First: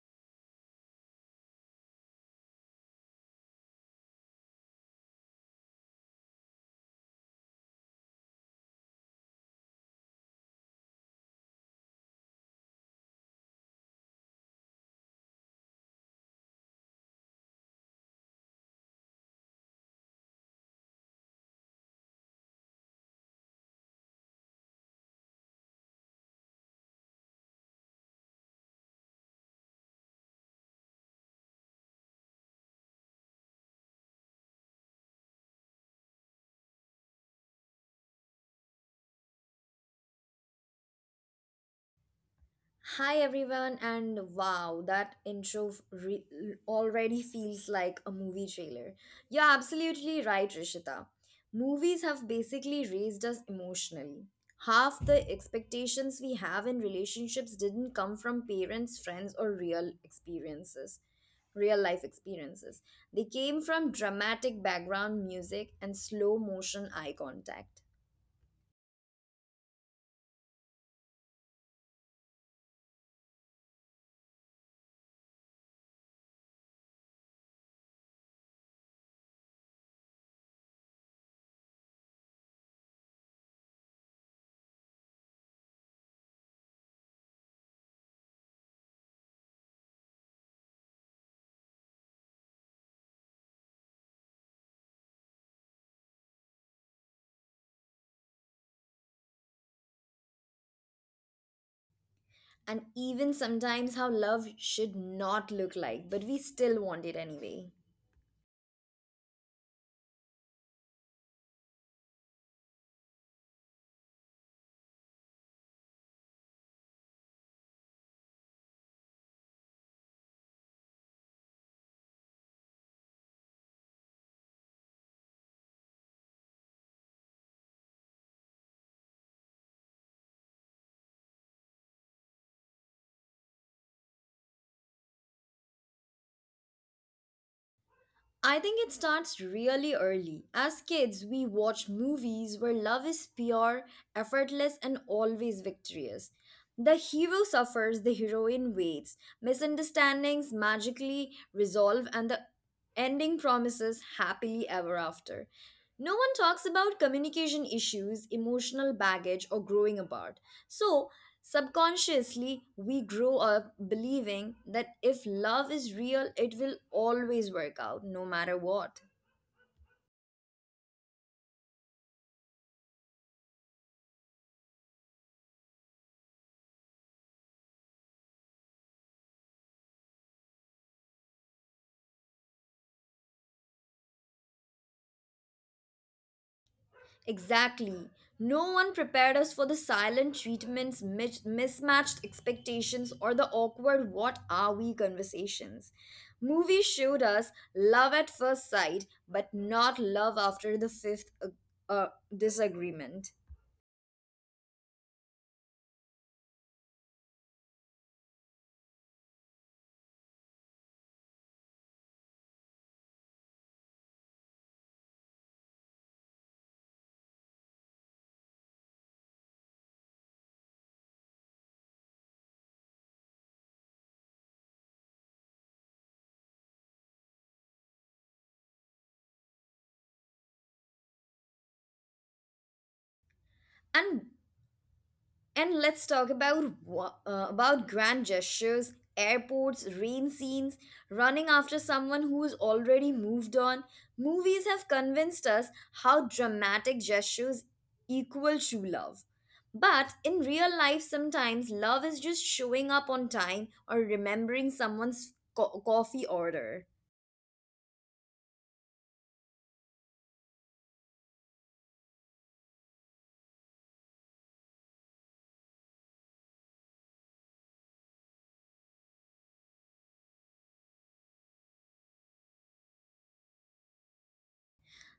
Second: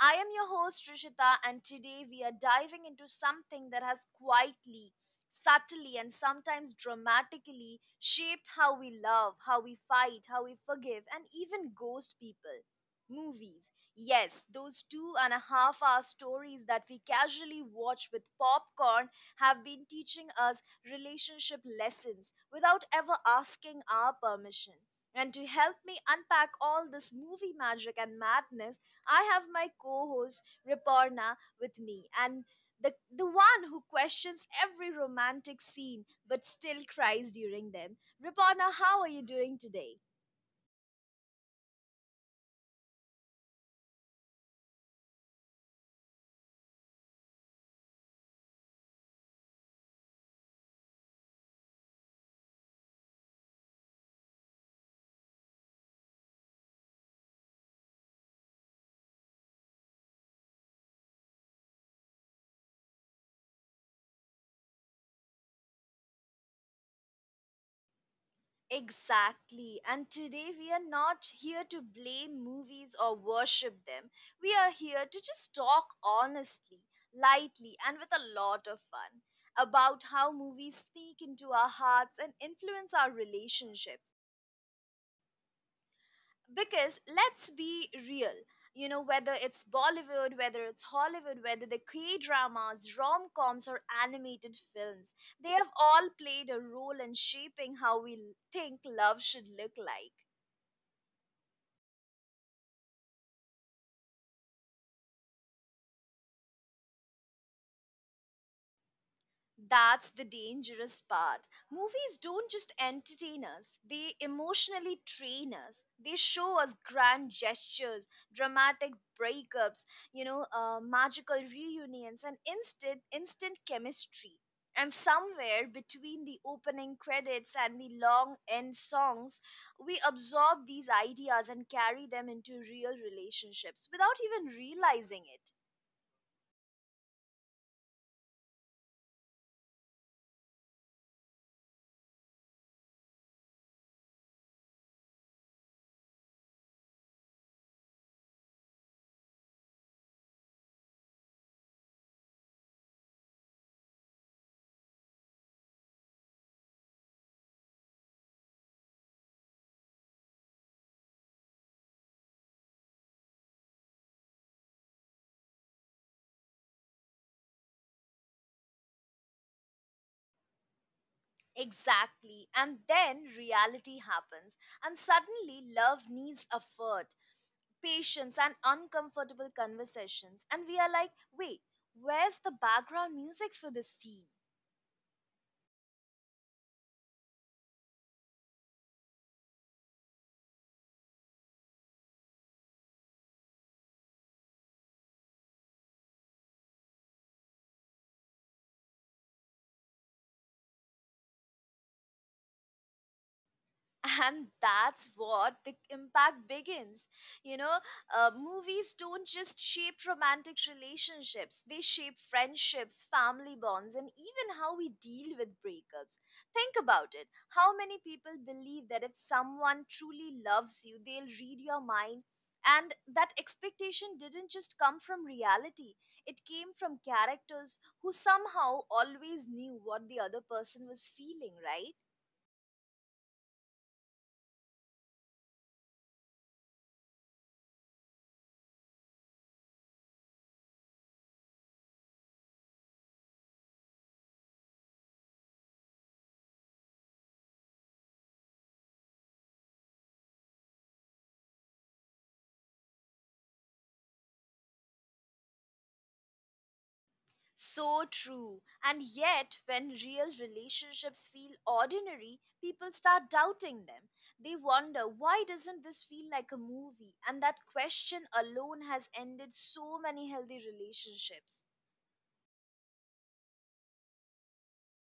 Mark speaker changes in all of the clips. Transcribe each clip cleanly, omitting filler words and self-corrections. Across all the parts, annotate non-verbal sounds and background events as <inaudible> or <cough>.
Speaker 1: I am your host Rishita, and today we are diving into something that has quietly, subtly, and sometimes dramatically shaped how we love, how we fight, how we forgive, and even ghost people. Movies. Yes, those 2.5 hour stories that we casually watch with popcorn have been teaching us relationship lessons without ever asking our permission. And to help me unpack all this movie magic and madness, I have my co host Riparna with me. And the one who questions every romantic scene but still cries during them. Riparna, how are you doing today?
Speaker 2: Hi everyone, and wow, that intro already feels like a movie trailer. You're absolutely right, Rishita. Movies have basically raised us emotionally. Half the expectations we have in relationships didn't come from parents, friends, or real life experiences. They came from dramatic background music and slow motion eye contact.
Speaker 1: Exactly. And today we are not here to blame movies or worship them. We are here to just talk honestly, lightly, and with a lot of fun about how movies sneak into our hearts and influence our relationships. Because let's be real, you know, whether it's Bollywood, whether it's Hollywood, whether the K dramas, rom coms, or animated films, they have all played a role in shaping how we think love should look like.
Speaker 2: And even sometimes how love should not look like, but we still want it anyway.
Speaker 1: That's the dangerous part. Movies don't just entertain us, they emotionally train us. They show us grand gestures, dramatic breakups, you know, magical reunions, and instant chemistry. And somewhere between the opening credits and the long end songs, we absorb these ideas and carry them into real relationships without even realizing it.
Speaker 2: I think it starts really early. As kids, we watch movies where love is pure, effortless, and always victorious. The hero suffers, the heroine waits. Misunderstandings magically resolve, and the ending promises happily ever after. No one talks about communication issues, emotional baggage, or growing apart. So, subconsciously, we grow up believing that if love is real, it will always work out, no matter what.
Speaker 1: Exactly. And then reality happens, and suddenly love needs effort, patience, and uncomfortable conversations. And we are like, wait, where's the background music for this scene?
Speaker 2: Exactly. No one prepared us for the silent treatments, mismatched expectations, or the awkward what are we conversations. Movies showed us love at first sight, but not love after the fifth uh, uh, disagreement.
Speaker 1: And that's what the impact begins, you know. Movies don't just shape romantic relationships, they shape friendships, family bonds, and even how we deal with breakups. Think about it. How many people believe that if someone truly loves you, they'll read your mind? And that expectation didn't just come from reality, it came from characters who somehow always knew what the other person was feeling, right?
Speaker 2: And And let's talk about about grand gestures, airports, rain scenes, running after someone who's already moved on. Movies have convinced us how dramatic gestures equal true love. But in real life, sometimes love is just showing up on time or remembering someone's coffee order.
Speaker 1: So true. And yet, when real relationships feel ordinary, people start doubting them. They wonder, why doesn't this feel like a movie? And that question alone has ended so many healthy relationships.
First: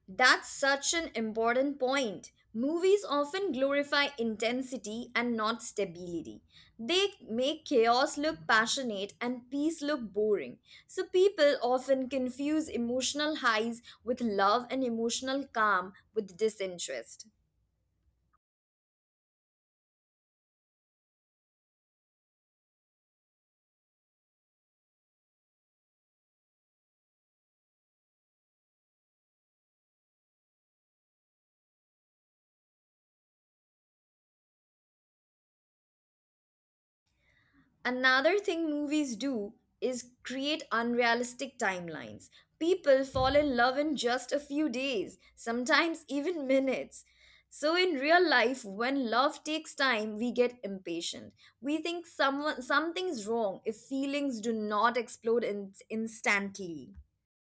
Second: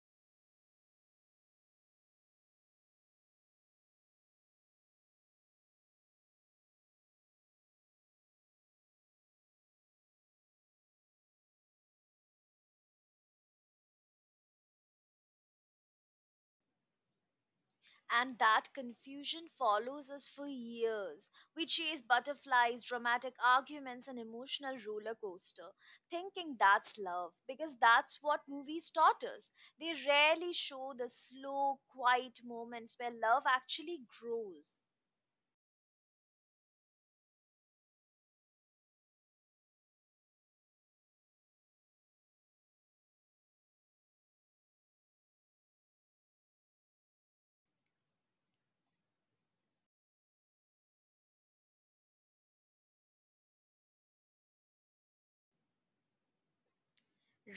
Speaker 2: That's such an important point. Movies often glorify intensity and not stability. They make chaos look passionate and peace look boring. So people often confuse emotional highs with love and emotional calm with disinterest.
Speaker 1: And that confusion follows us for years. We chase butterflies, dramatic arguments, and emotional roller coaster, thinking that's love because that's what movies taught us. They rarely show the slow, quiet moments where love actually grows.
Speaker 2: Another thing movies do is create unrealistic timelines. People fall in love in just a few days, sometimes even <laughs> minutes. So in real life, when love takes time, we get impatient. We think someone something's wrong if feelings do not explode instantly.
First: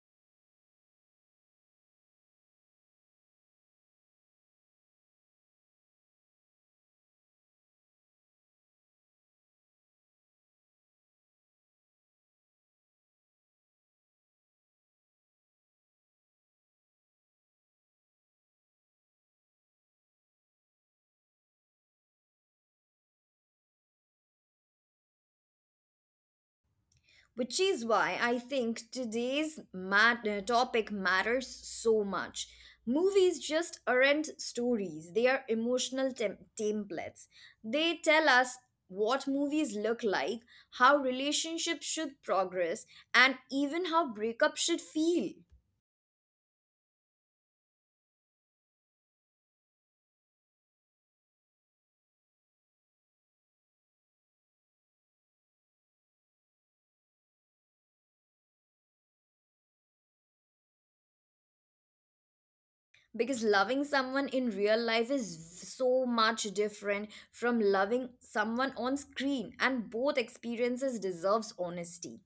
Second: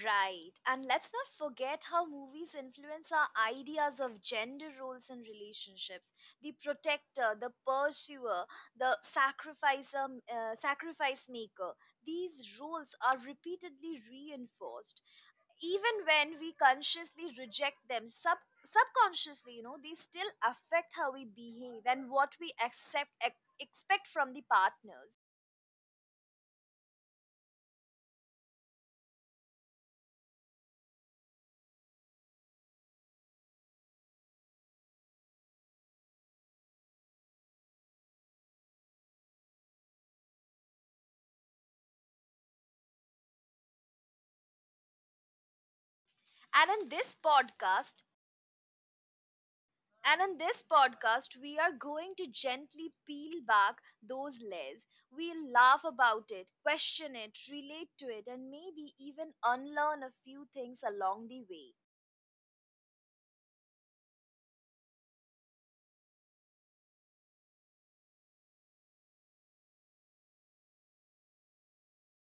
Speaker 1: Right. And let's not forget how movies influence our ideas of gender roles and relationships. The protector, the pursuer, the sacrificer, sacrifice maker. These roles are repeatedly reinforced. Even when we consciously reject them, subconsciously, you know, they still affect how we behave and what we accept, expect from the partners.
Speaker 2: Which is why I think today's topic matters so much. Movies just aren't stories, they are emotional templates. They tell us what movies look like, how relationships should progress, and even how breakup should feel.
Speaker 1: And in this podcast, And in this podcast, we are going to gently peel back those layers. We'll laugh about it, question it, relate to it, and maybe even unlearn a few things along the way.
Speaker 2: Because loving someone in real life is so much different from loving someone on screen, and both experiences deserves honesty.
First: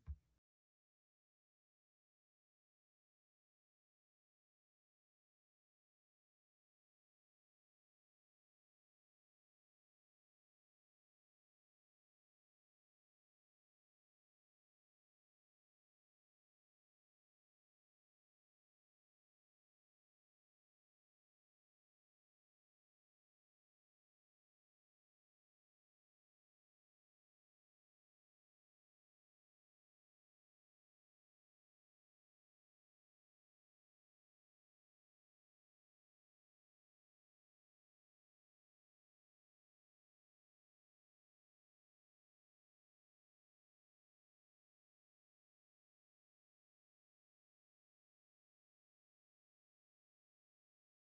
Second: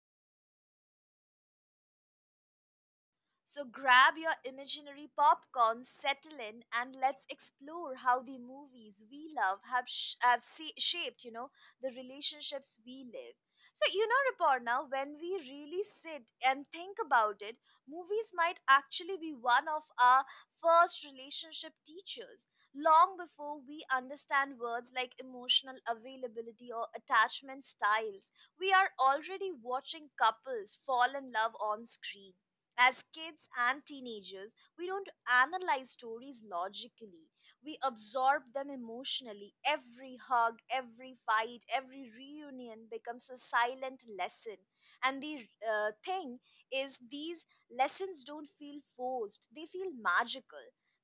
Speaker 1: So grab your imaginary popcorn, settle in, and let's explore how the movies we love have, shaped, you know, the relationships we live. So, you know, Riporna, when we really sit and think about it, movies might actually be one of our first relationship teachers, long before we understand words like emotional availability or attachment styles. We are already watching couples fall in love on screen. As kids and teenagers, we don't analyze stories logically. We absorb them emotionally. Every hug, every fight, every reunion becomes a silent lesson. And the thing is, these lessons don't feel forced, they feel magical.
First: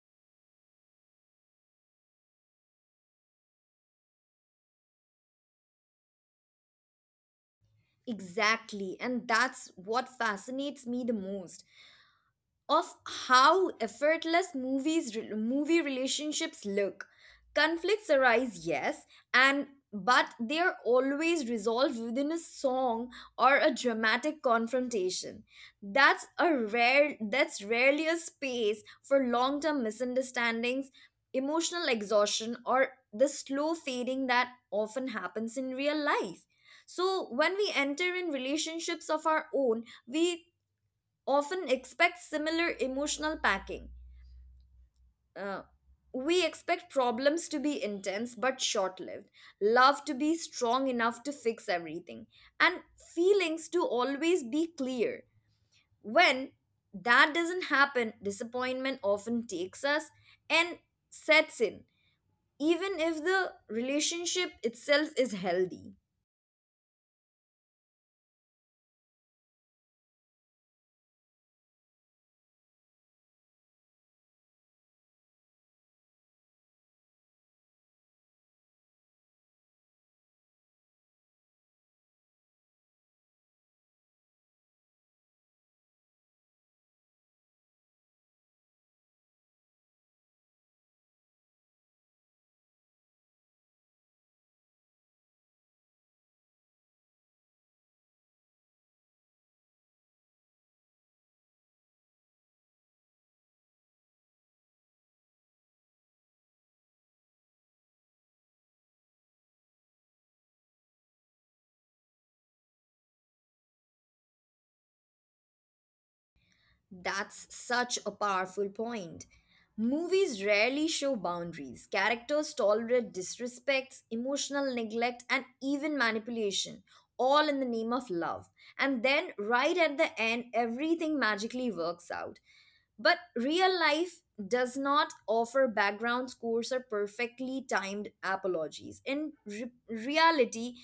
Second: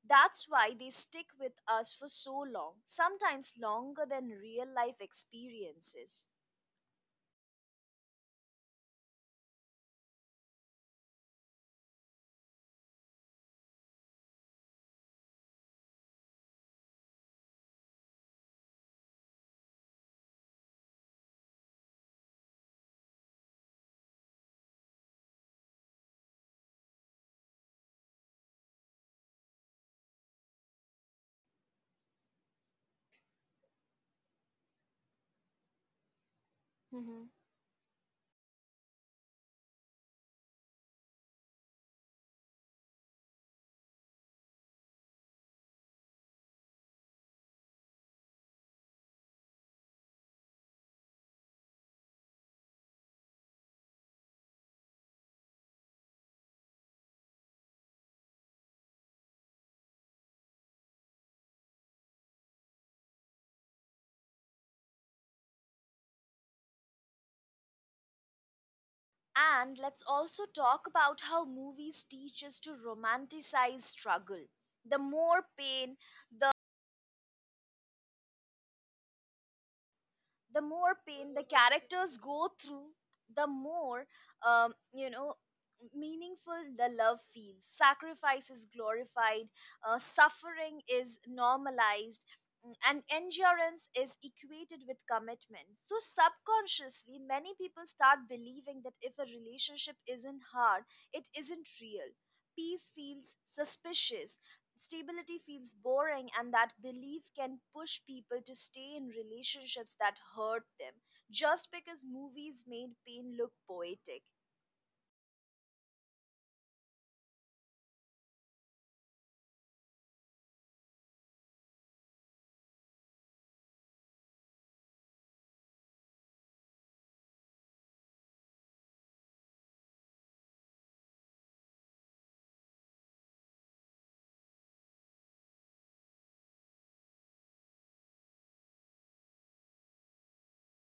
Speaker 1: That's why they stick with us for so long, sometimes longer than real life experiences.
Speaker 2: Exactly. And that's what fascinates me the most of how effortless movie relationships look, conflicts arise, yes, and but they are always resolved within a song or a dramatic confrontation. That's rarely a space for long-term misunderstandings, emotional exhaustion, or the slow fading that often happens in real life. So when we enter in relationships of our own, we often expect similar emotional packing. Uh, we expect problems to be intense but short lived, love to be strong enough to fix everything, and feelings to always be clear. When that doesn't happen, disappointment often takes us and sets in, even if the relationship itself is healthy.
Speaker 1: And let's also talk about how movies teach us to romanticize struggle. The more pain, the more pain the characters go through, the more, you know, meaningful the love feels. Sacrifice is glorified, suffering is normalized, and endurance is equated with commitment. So, subconsciously, many people start believing that if a relationship isn't hard, it isn't real. Peace feels suspicious, stability feels boring, and that belief can push people to stay in relationships that hurt them just because movies made pain look poetic.
Speaker 2: That's such a powerful point. Movies rarely show boundaries. Characters tolerate disrespects, emotional neglect, and even manipulation, all in the name of love. And then, right at the end, everything magically works out. But real life does not offer background scores or perfectly timed apologies. In reality,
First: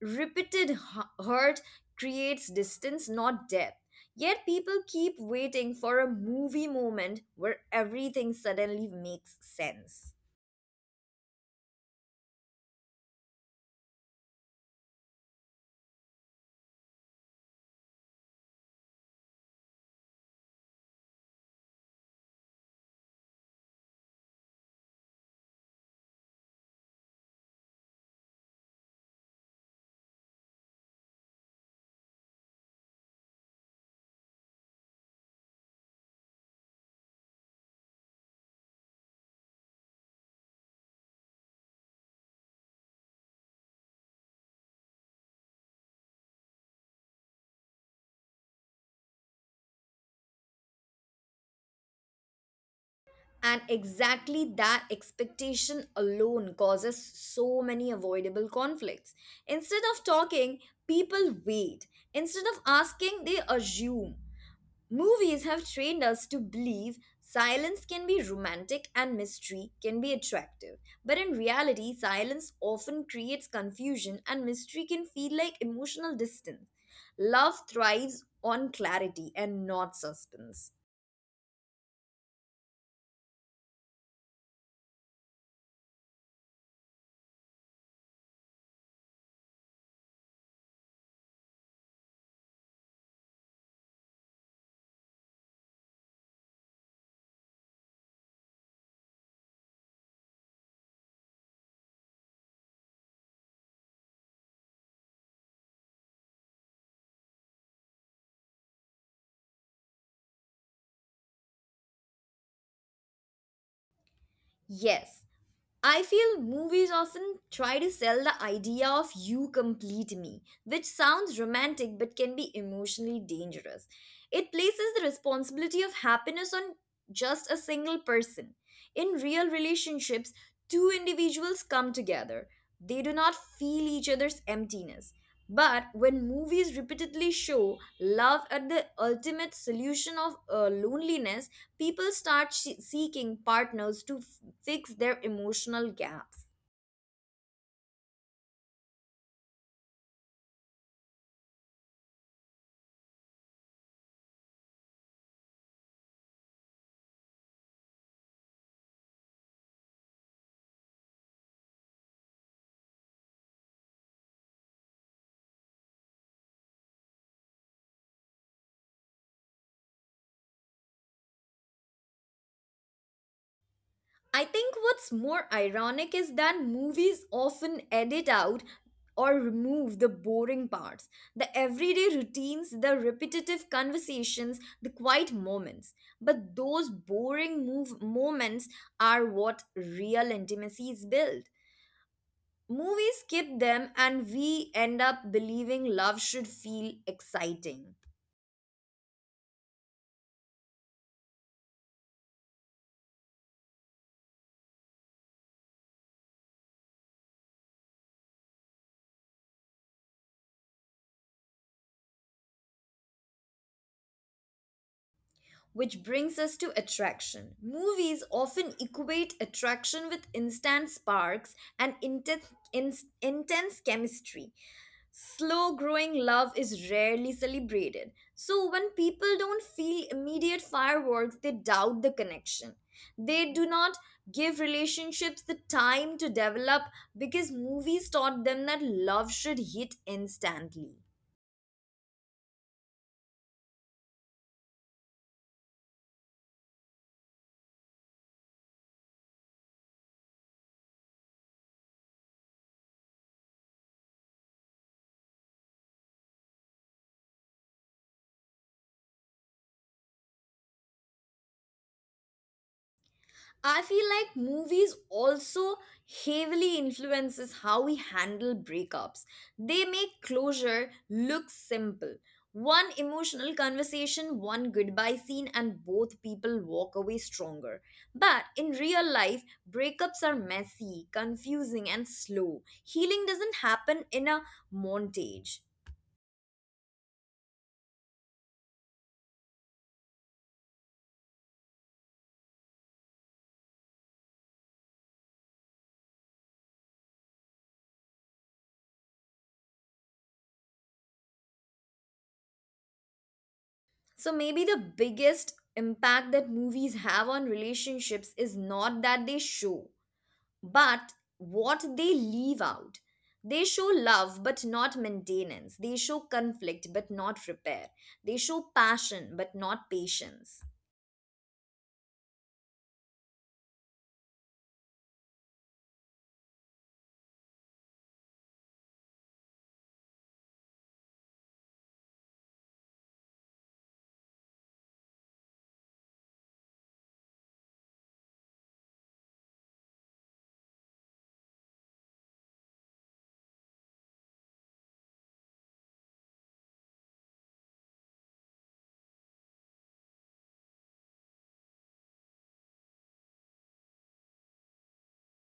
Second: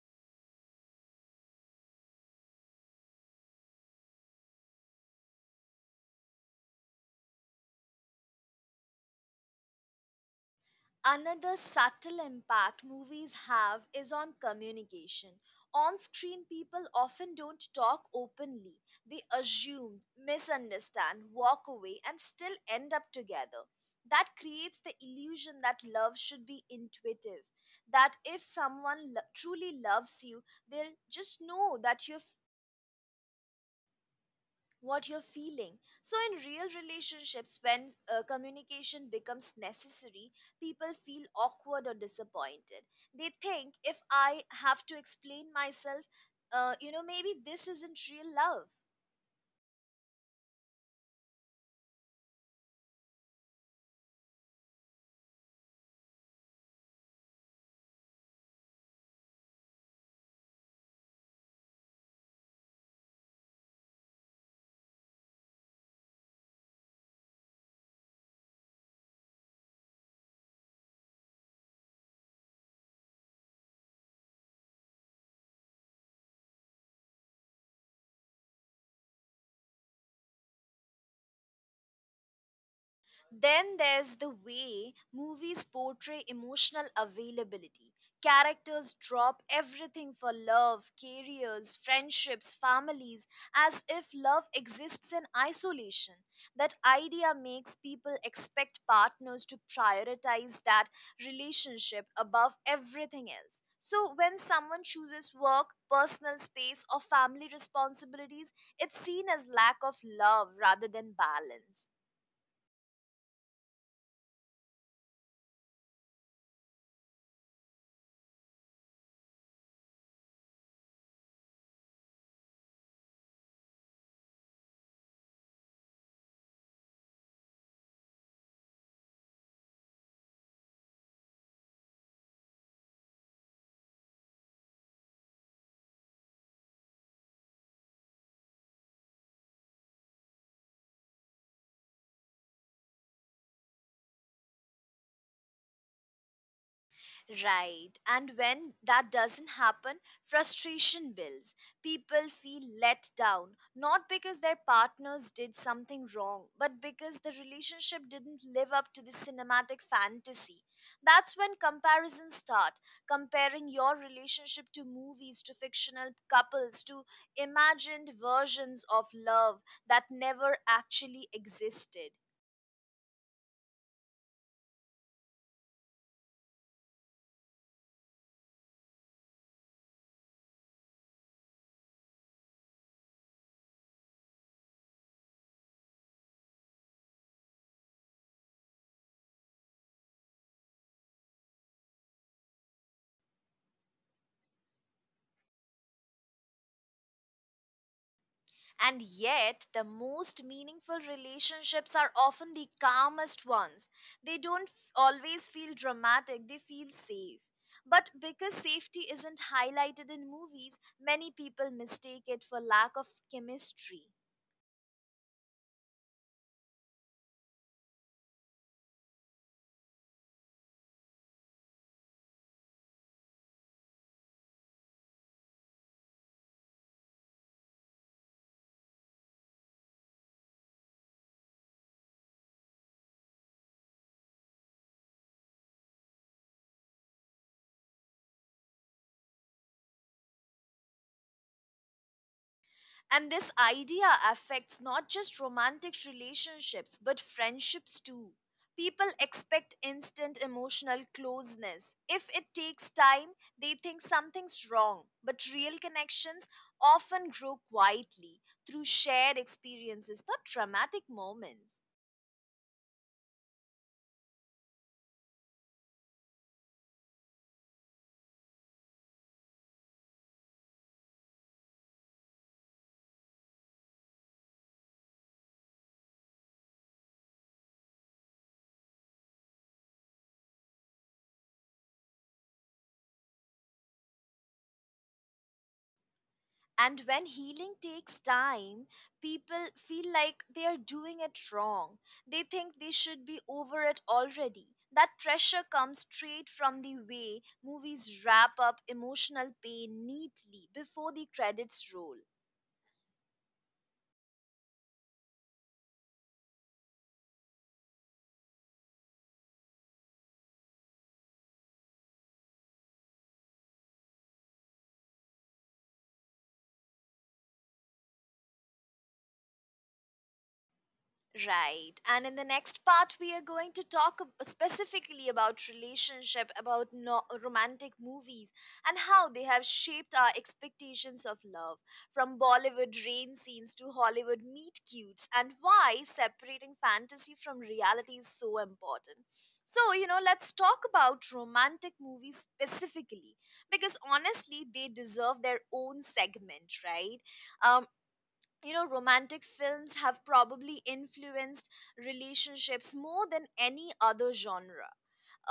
Speaker 2: repeated hurt creates distance, not depth. Yet people keep waiting for a movie moment where everything suddenly makes sense.
Speaker 1: Another subtle impact movies have is on communication. On screen, people often don't talk openly. They assume, misunderstand, walk away, and still end up together. That creates the illusion that love should be intuitive. That if truly loves you, they'll just know that you're what you're feeling. So, in real relationships, when communication becomes necessary, people feel awkward or disappointed. They think if I have to explain myself, you know, maybe this isn't real love.
Speaker 2: And exactly that expectation alone causes so many avoidable conflicts. Instead of talking, people wait. Instead of asking, they assume. Movies have trained us to believe silence can be romantic and mystery can be attractive. But in reality, silence often creates confusion and mystery can feel like emotional distance. Love thrives on clarity and not suspense.
Speaker 1: Then there's the way movies portray emotional availability. Characters drop everything for love, careers, friendships, families, as if love exists in isolation. That idea makes people expect partners to prioritize that relationship above everything else. So, when someone chooses work, personal space, or family responsibilities, it's seen as lack of love rather than balance.
Speaker 2: Yes, I feel movies often try to sell the idea of you complete me, which sounds romantic but can be emotionally dangerous. It places the responsibility of happiness on just a single person. In real relationships, two individuals come together. They do not feel each other's emptiness. But when movies repeatedly show love as the ultimate solution of loneliness, people start seeking partners to fix their emotional gaps.
Speaker 1: Right. And when that doesn't happen, frustration builds. People feel let down, not because their partners did something wrong, but because the relationship didn't live up to the cinematic fantasy. That's when comparisons start. Comparing your relationship to movies, to fictional couples, to imagined versions of love that never actually existed.
Speaker 2: I think what's more ironic is that movies often edit out or remove the boring parts, the everyday routines, the repetitive conversations, the quiet moments. But those boring move moments are what real intimacy is built. Movies skip them and we end up believing love should feel exciting.
Speaker 1: And yet, the most meaningful relationships are often the calmest ones. They don't f- always feel dramatic, they feel safe. But because safety isn't highlighted in movies, many people mistake it for lack of chemistry.
Speaker 2: Which brings us to attraction. Movies often equate attraction with instant sparks and in, intense chemistry. Slow growing love is rarely celebrated. So, when people don't feel immediate fireworks, they doubt the connection. They do not give relationships the time to develop because movies taught them that love should hit instantly.
Speaker 1: And this idea affects not just romantic relationships, but friendships too. People expect instant emotional closeness. If it takes time, they think something's wrong. But real connections often grow quietly through shared experiences, not dramatic moments.
Speaker 2: I feel like movies also heavily influences how we handle breakups. They make closure look simple. One emotional conversation, one goodbye scene, and both people walk away stronger. But in real life, breakups are messy, confusing, and slow. Healing doesn't happen in a montage.
Speaker 1: And when healing takes time, people feel like they are doing it wrong. They think they should be over it already. That pressure comes straight from the way movies wrap up emotional pain neatly before the credits roll.
Speaker 2: So maybe the biggest impact that movies have on relationships is not that they show, but what they leave out. They show love but not maintenance. They show conflict but not repair. They show passion but not patience.
Speaker 1: Right. And in the next part, we are going to specifically about relationship, about romantic movies, and how they have shaped our expectations of love, from Bollywood rain scenes to Hollywood meet cutes, and why separating fantasy from reality is so important. So, you know, let's talk about romantic movies specifically, because honestly, they deserve their own segment, right? Um, you know, romantic films have probably influenced relationships more than any other genre.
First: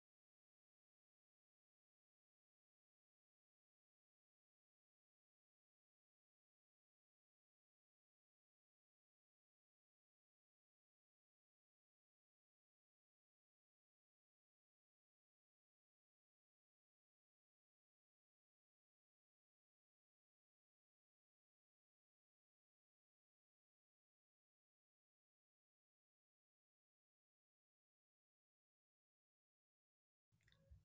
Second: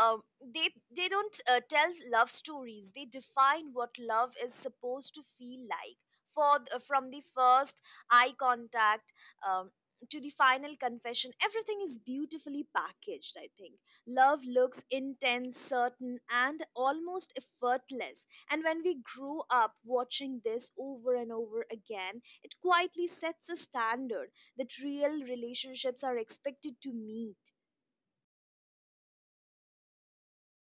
Speaker 1: um, they they don't tell love stories, they define what love is supposed to feel like for from the first eye contact, um, to the final confession. Everything is beautifully packaged. I think love looks intense, certain, and almost effortless, and when we grow up watching this over and over again, it quietly sets a standard that real relationships are expected to meet.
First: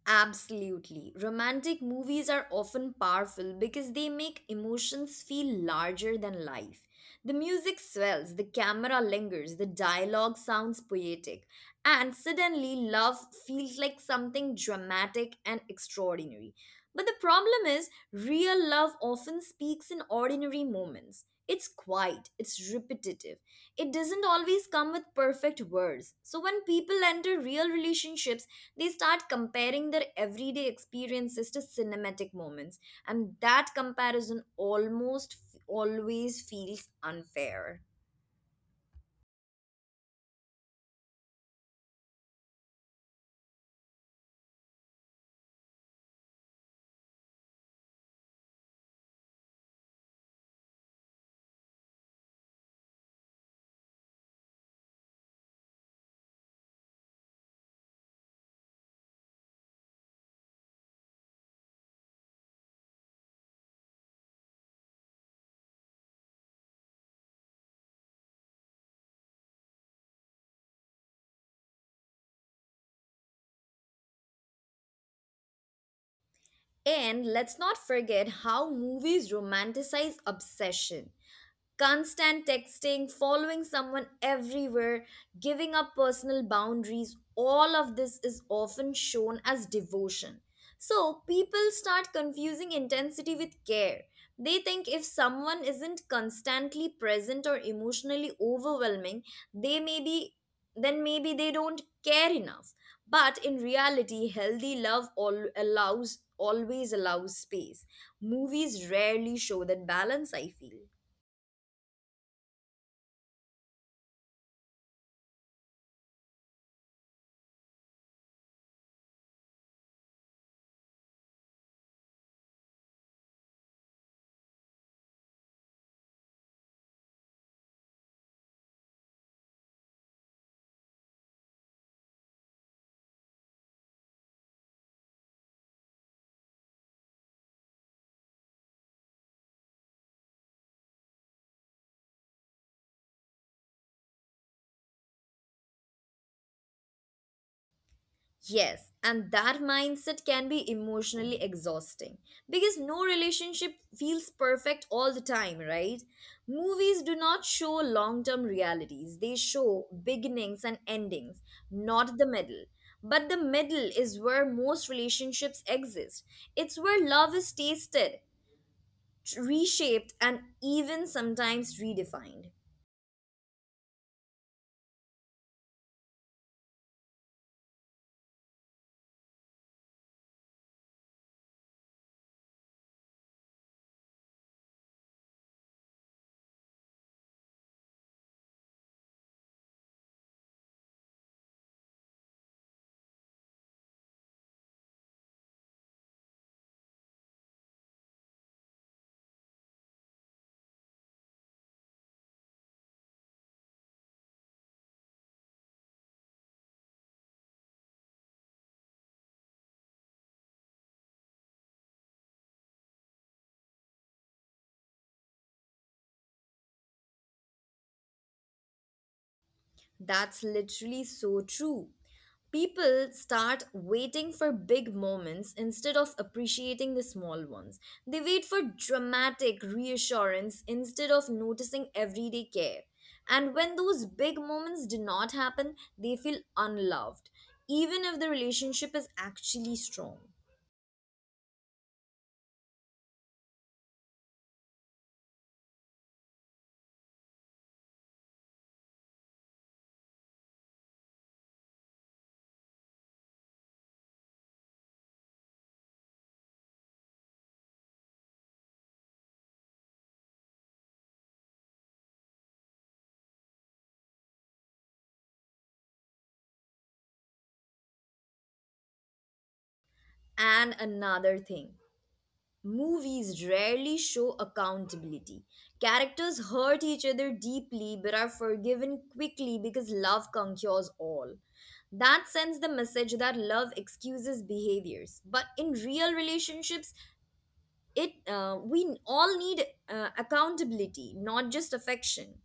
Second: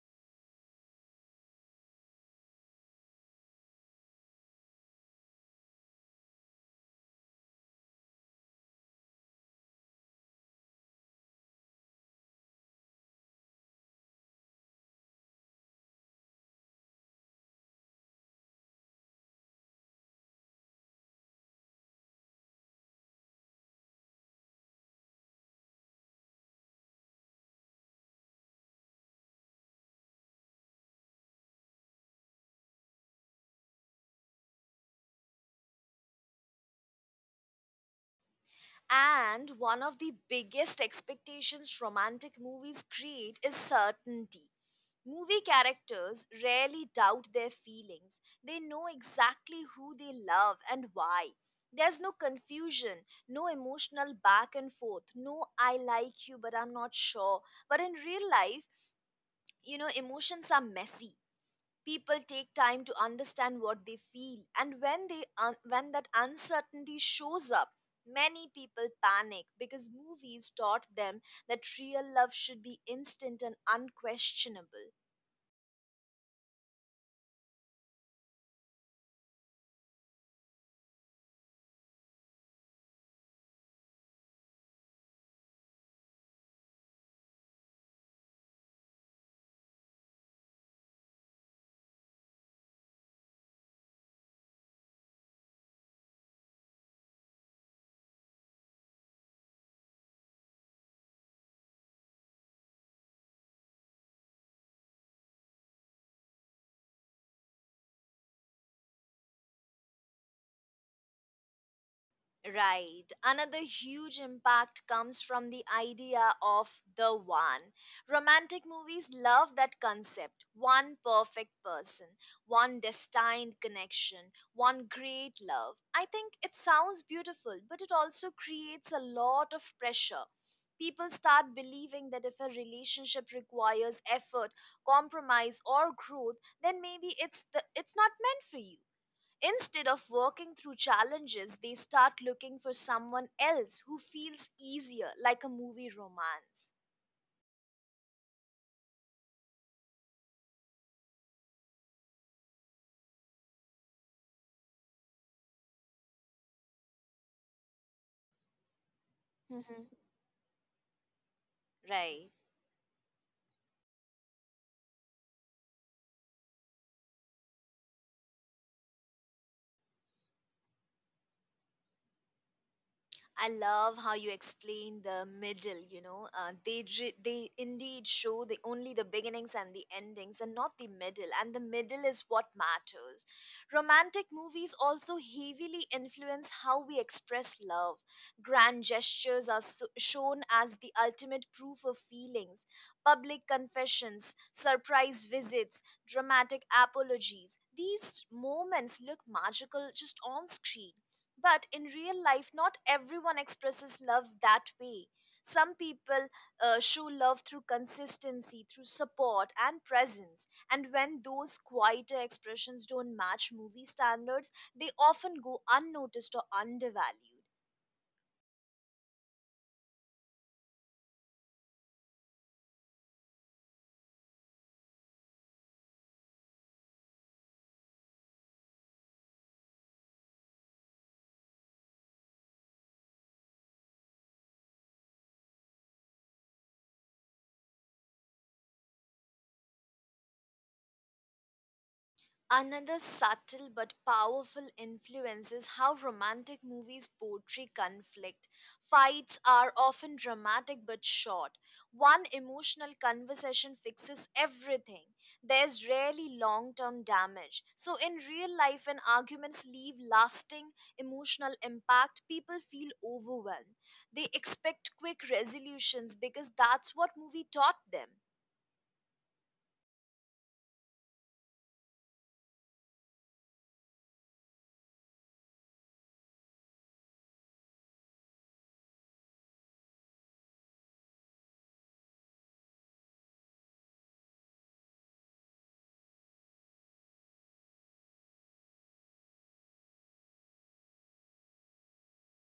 Speaker 2: Absolutely. Romantic movies are often powerful because they make emotions feel larger than life. The music swells, the camera lingers, the dialogue sounds poetic, and suddenly love feels like something dramatic and extraordinary. But the problem is, real love often speaks in ordinary moments. It's quiet, it's repetitive. It doesn't always come with perfect words. So when people enter real relationships, they start comparing their everyday experiences to cinematic moments, and that comparison almost always feels unfair.
Speaker 1: And one of the biggest expectations romantic movies create is certainty. Movie characters rarely doubt their feelings. They know exactly who they love and why. There's no confusion, no emotional back and forth, no I like you but I'm not sure. But in real life, you know, emotions are messy. People take time to understand what they feel, and when when that uncertainty shows up, many people panic because movies taught them that real love should be instant and unquestionable.
Speaker 2: And let's not forget how movies romanticize obsession. Constant texting, following someone everywhere, giving up personal boundaries, all of this is often shown as devotion. So people start confusing intensity with care. They think if someone isn't constantly present or emotionally overwhelming, they may be then maybe they don't care enough. But in reality, healthy love all allows always allows space. Movies rarely show that balance, I feel.
Speaker 1: Right. Another huge impact comes from the idea of the one. Romantic movies love that concept. One perfect person, one destined connection, one great love. I think it sounds beautiful, but it also creates a lot of pressure. People start believing that if a relationship requires effort, compromise, or growth, then it's not meant for you. Instead of working through challenges, they start looking for someone else who feels easier, like a movie romance.
Speaker 2: Yes, and that mindset can be emotionally exhausting because no relationship feels perfect all the time, right? Movies do not show long term realities, they
Speaker 1: Mhm.
Speaker 2: show beginnings and endings, not
Speaker 1: Right?
Speaker 2: the middle. But the middle is where most relationships exist. It's where love is tasted, reshaped, and even sometimes redefined.
Speaker 1: I love how you explain the middle. You know, they indeed show the only the beginnings and the endings, and not the middle. And the middle is what matters. Romantic movies also heavily influence how we express love. Grand gestures are shown as the ultimate proof of feelings. Public confessions, surprise visits, dramatic apologies. These moments look magical just on screen, but in real life, not everyone expresses love that way. Some people show love through consistency, through support and presence. And when those quieter expressions don't match movie standards, they often go unnoticed or undervalued.
Speaker 2: That's literally so true. People start waiting for big moments instead of appreciating the small ones. They wait for dramatic reassurance instead of noticing everyday care. And when those big moments do not happen, they feel unloved, even if the relationship is actually strong.
Speaker 1: Another subtle but powerful influence is how romantic movies portray conflict. Fights are often dramatic but short. One emotional conversation fixes everything. There's rarely long term damage. So, in real life, when arguments leave lasting emotional impact, people feel overwhelmed. They expect quick resolutions because that's what movie taught them.
Speaker 2: And another thing. Movies rarely show accountability. Characters hurt each other deeply but are forgiven quickly because love conquers all. That sends the message that love excuses behaviors. But in real relationships, it we all need accountability, not just affection.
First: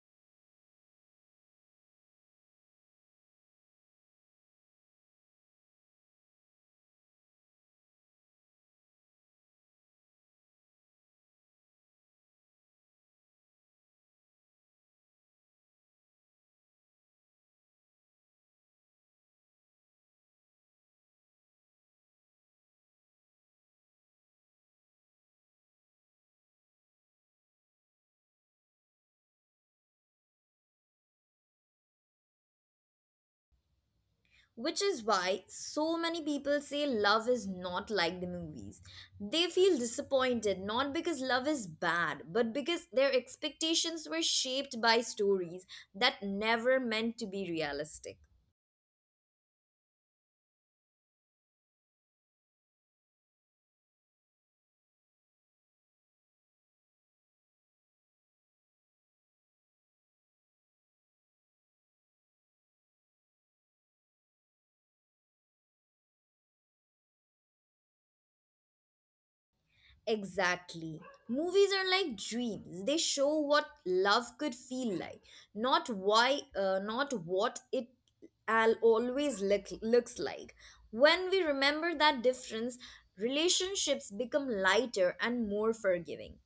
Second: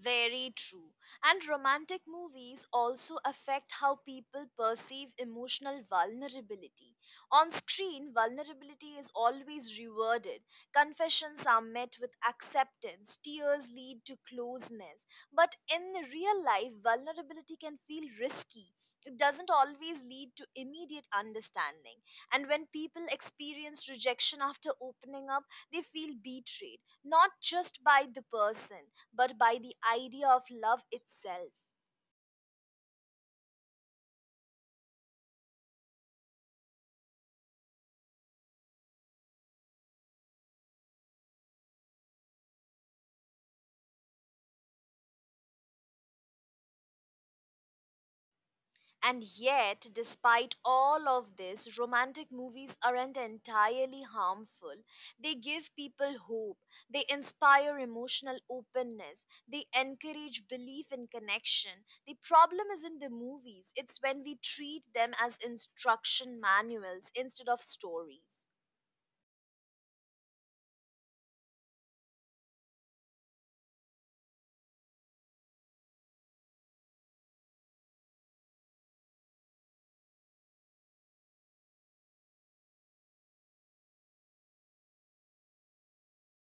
Speaker 1: Very true. And romantic movies also affect how people perceive emotional vulnerability. On screen, vulnerability is always rewarded. Confessions are met with acceptance, tears lead to closeness. But in real life, vulnerability can feel risky. It doesn't always lead to immediate understanding. And when people experience rejection after opening up, they feel betrayed not just by the person, but by the idea of love itself.
Speaker 2: Which is why so many people say love is not like the movies. They feel disappointed not because love is bad, but because their expectations were shaped by stories that never meant to be realistic.
Speaker 1: And yet, despite all of this, romantic movies aren't entirely harmful. They give people hope, they inspire emotional openness, they encourage belief in connection. The problem isn't the movies, it's when we treat them as instruction manuals instead of stories.
Speaker 2: Exactly. Movies are like dreams. They show what love could feel like, not what it looks like. When we remember that difference, relationships become lighter and more forgiving.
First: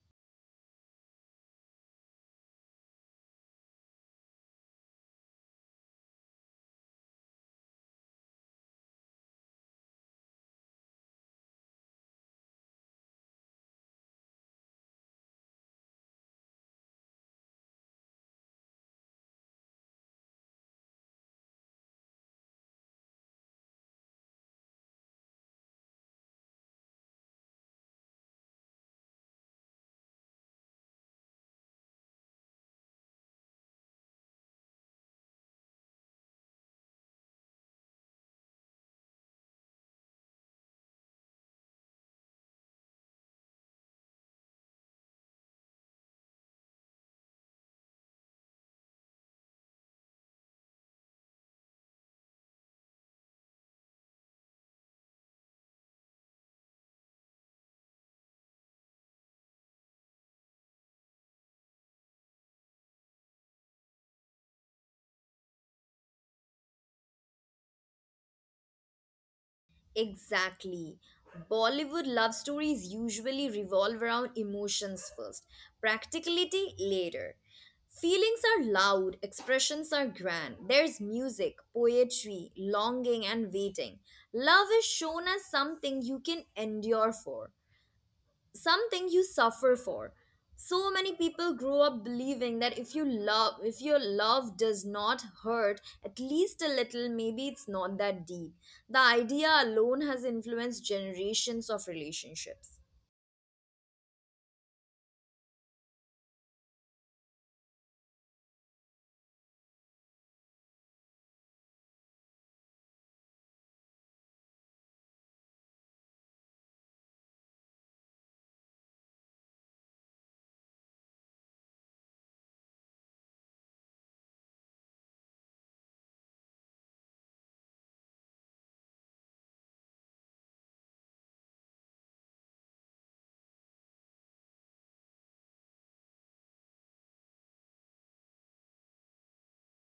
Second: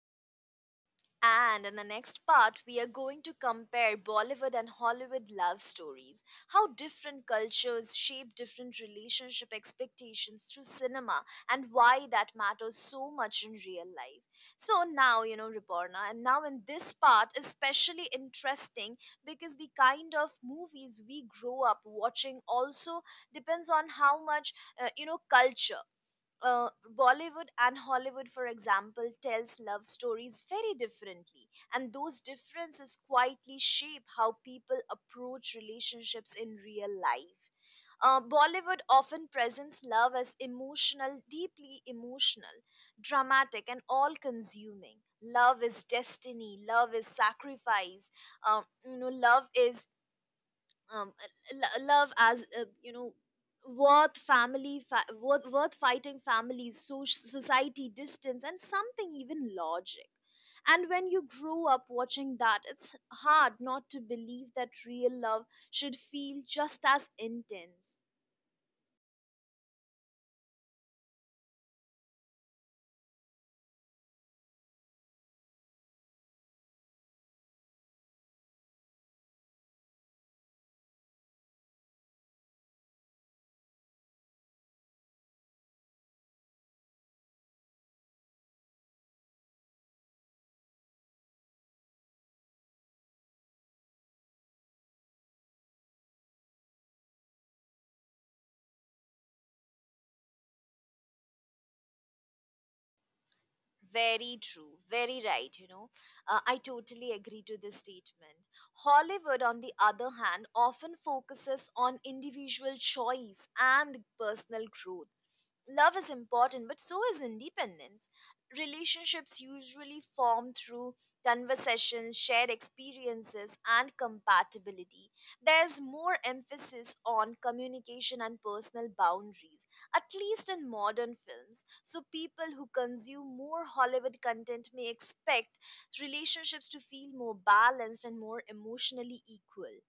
Speaker 1: And in the next part, we are going to compare Bollywood and Hollywood love stories, how different cultures shape different relationship expectations through cinema, and why that matters so much in real life. So, now, Riporna, and now in this part, especially interesting because the kind of movies we grow up watching also depends on how much, culture uh, Bollywood and Hollywood, for example, tells love stories very differently, and those differences quietly shape how people approach relationships in real life. Bollywood often presents love as emotional, deeply emotional, dramatic, and all consuming. Love is destiny, love is sacrifice, um, you know, love is um, love as worth family worth fighting families society distance and something even logic. And when you grow up watching that, it's hard not to believe that real love should feel just as intense.
Speaker 2: Exactly. Bollywood love stories usually revolve around emotions first, practicality later. Feelings are loud, expressions are grand. There's music, poetry, longing, and waiting. Love is shown as something you can endure for, something you suffer for. So many people grow up believing that if your love does not hurt at least a little, maybe it's not that deep. The idea alone has influenced generations of relationships.
Speaker 1: Very true, very right, I totally agree to this statement. Hollywood, on the other hand, often focuses on individual choice and personal growth. Love is important, but so is independence. Relationships usually form through conversations, shared experiences, and compatibility. There's more emphasis on communication and personal boundaries, at least in modern films. So, people who consume more Hollywood content may expect relationships to feel more balanced and more emotionally equal.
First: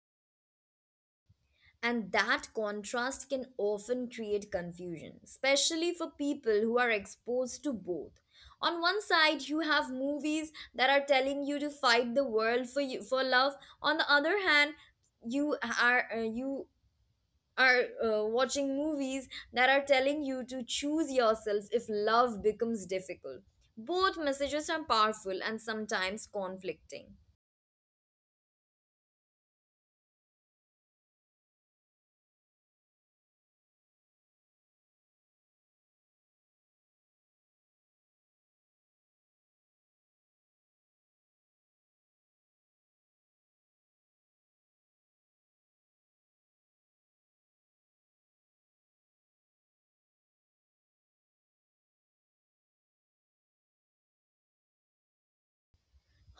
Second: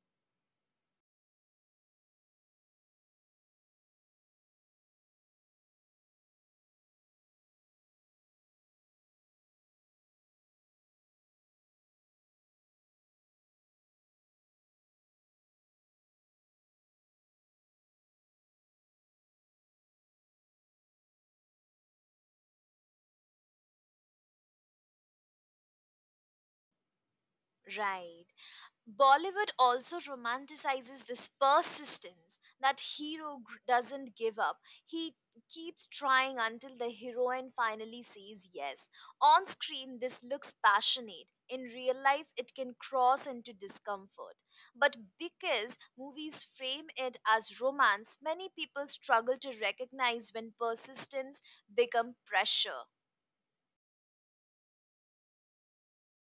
Speaker 2: And that contrast can often create confusion, especially for people who are exposed to both. On one side, you have movies that are telling you to fight the world for love. On the other hand, you are watching movies that are telling you to choose yourself if love becomes difficult. Both messages are powerful and sometimes conflicting.
Speaker 1: Right. Bollywood also romanticizes this persistence that doesn't give up. He keeps trying until the heroine finally says yes. On screen, this looks passionate. In real life, it can cross into discomfort. But because movies frame it as romance, many people struggle to recognize when persistence becomes pressure.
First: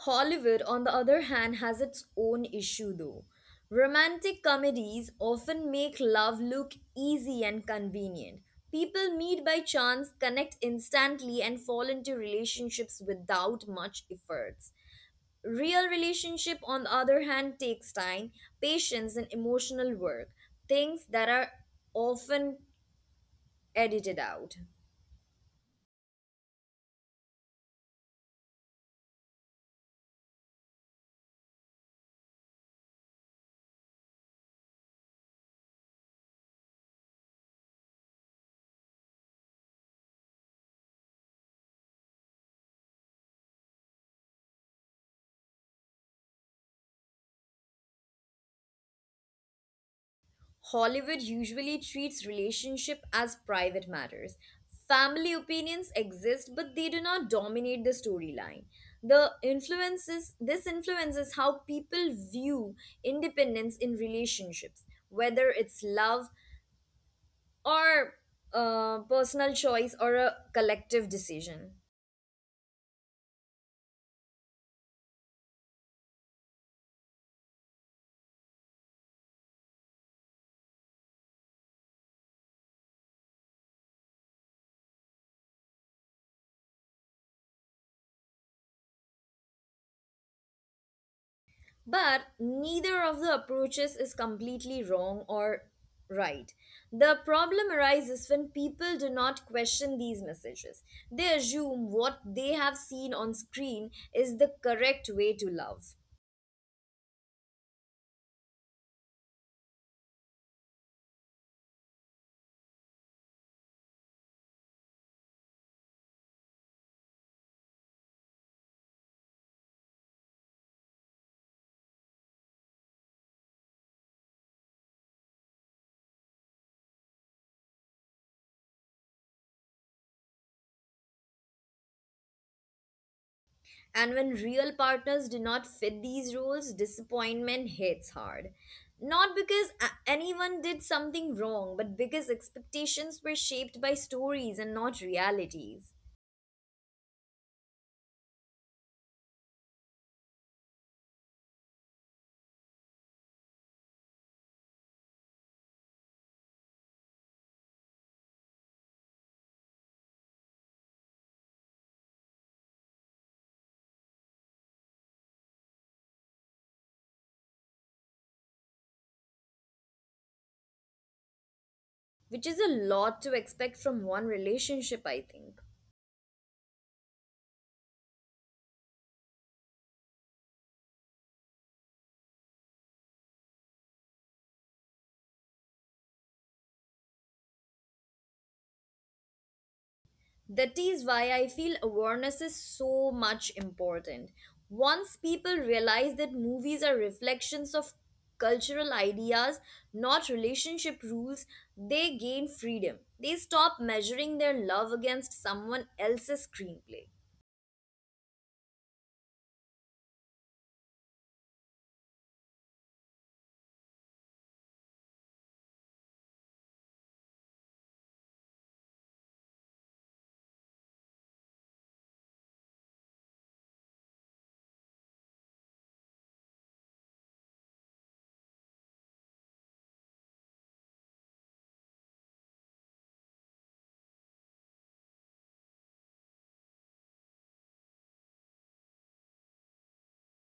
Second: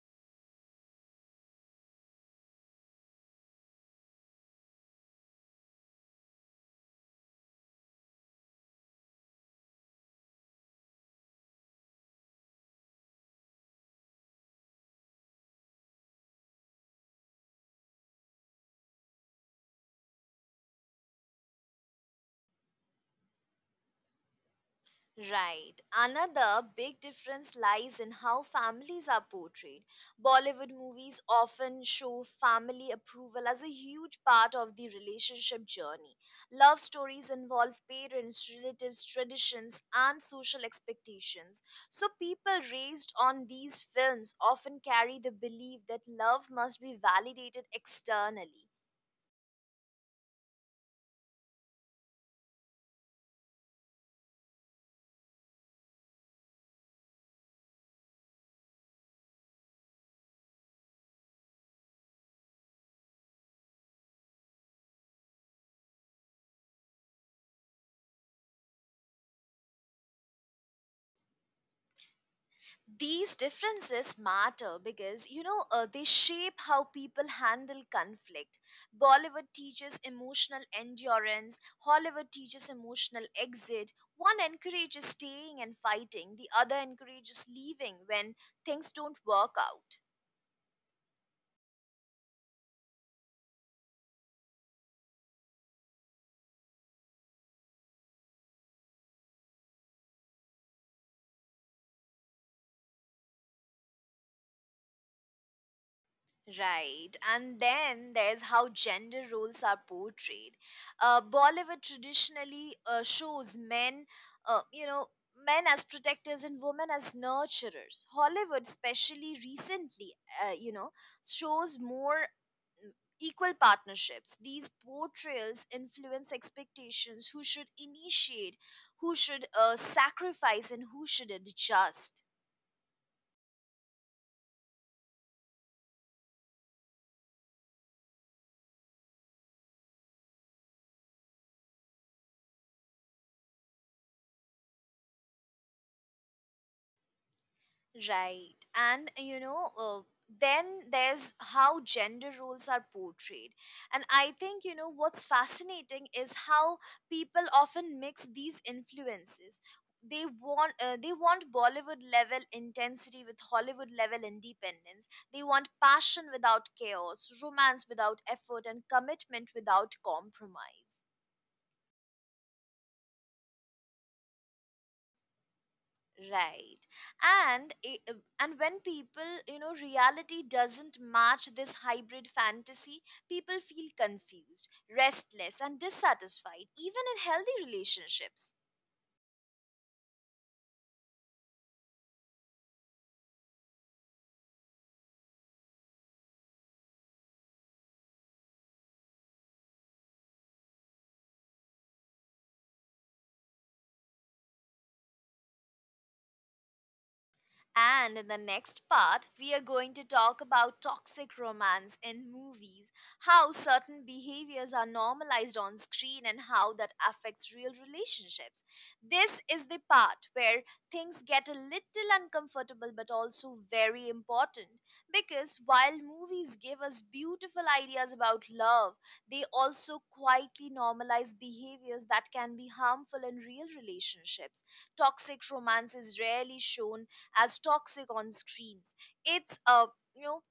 Speaker 2: Hollywood, on the other hand, has its own issue though. Romantic comedies often make love look easy and convenient. People meet by chance, connect instantly, and fall into relationships without much effort. Real relationship, on the other hand, takes time, patience, and emotional work, things that are often edited out.
Speaker 1: Right. Another big difference lies in how families are portrayed. Bollywood movies often show family approval as a huge part of the relationship journey. Love stories involve parents, relatives, traditions, and social expectations. So, people raised on these films often carry the belief that love must be validated externally.
Speaker 2: Hollywood usually treats relationship as private matters. Family opinions exist, but they do not dominate the storyline. The influences this influences how people view independence in relationships, whether it's love or personal choice or a collective decision.
Speaker 1: These differences matter because, they shape how people handle conflict. Bollywood teaches emotional endurance, Hollywood teaches emotional exit. One encourages staying and fighting, the other encourages leaving when things don't work out.
Speaker 2: But neither of the approaches is completely wrong or right. The problem arises when people do not question these messages. They assume what they have seen on screen is the correct way to love.
Speaker 1: Right. And then there's how gender roles are portrayed. Bollywood traditionally shows uh, you know, men as protectors and women as nurturers. Hollywood, especially recently, uh, you know, shows more equal partnerships. These portrayals influence expectations who should initiate, who should sacrifice, and who should adjust.
Speaker 2: And when real partners do not fit these roles, disappointment hits hard. Not because anyone did something wrong, but because expectations were shaped by stories and not realities.
Speaker 1: Right. And then there's how gender roles are portrayed. And I think, what's fascinating is how people often mix these influences. They want Bollywood level intensity with Hollywood level independence. They want passion without chaos, romance without effort, and commitment without compromise.
Speaker 2: Which is a lot to expect from one relationship, I think.
Speaker 1: Right. And i- uh, and when reality doesn't match this hybrid fantasy, people feel confused, restless, and dissatisfied, even in healthy relationships.
Speaker 2: That is why I feel awareness is so much important. Once people realize that movies are reflections of cultural ideas, not relationship rules, they gain freedom. They stop measuring their love against someone else's screenplay.
Speaker 1: And in the next part, we are going to talk about toxic romance in movies, how certain behaviors are normalized on screen, and how that affects real relationships. This is the part where things get a little uncomfortable but also very important, because while movies give us beautiful ideas about love, they also quietly normalize behaviors that can be harmful in real relationships. Toxic romance is rarely shown as toxic on screens. It's you know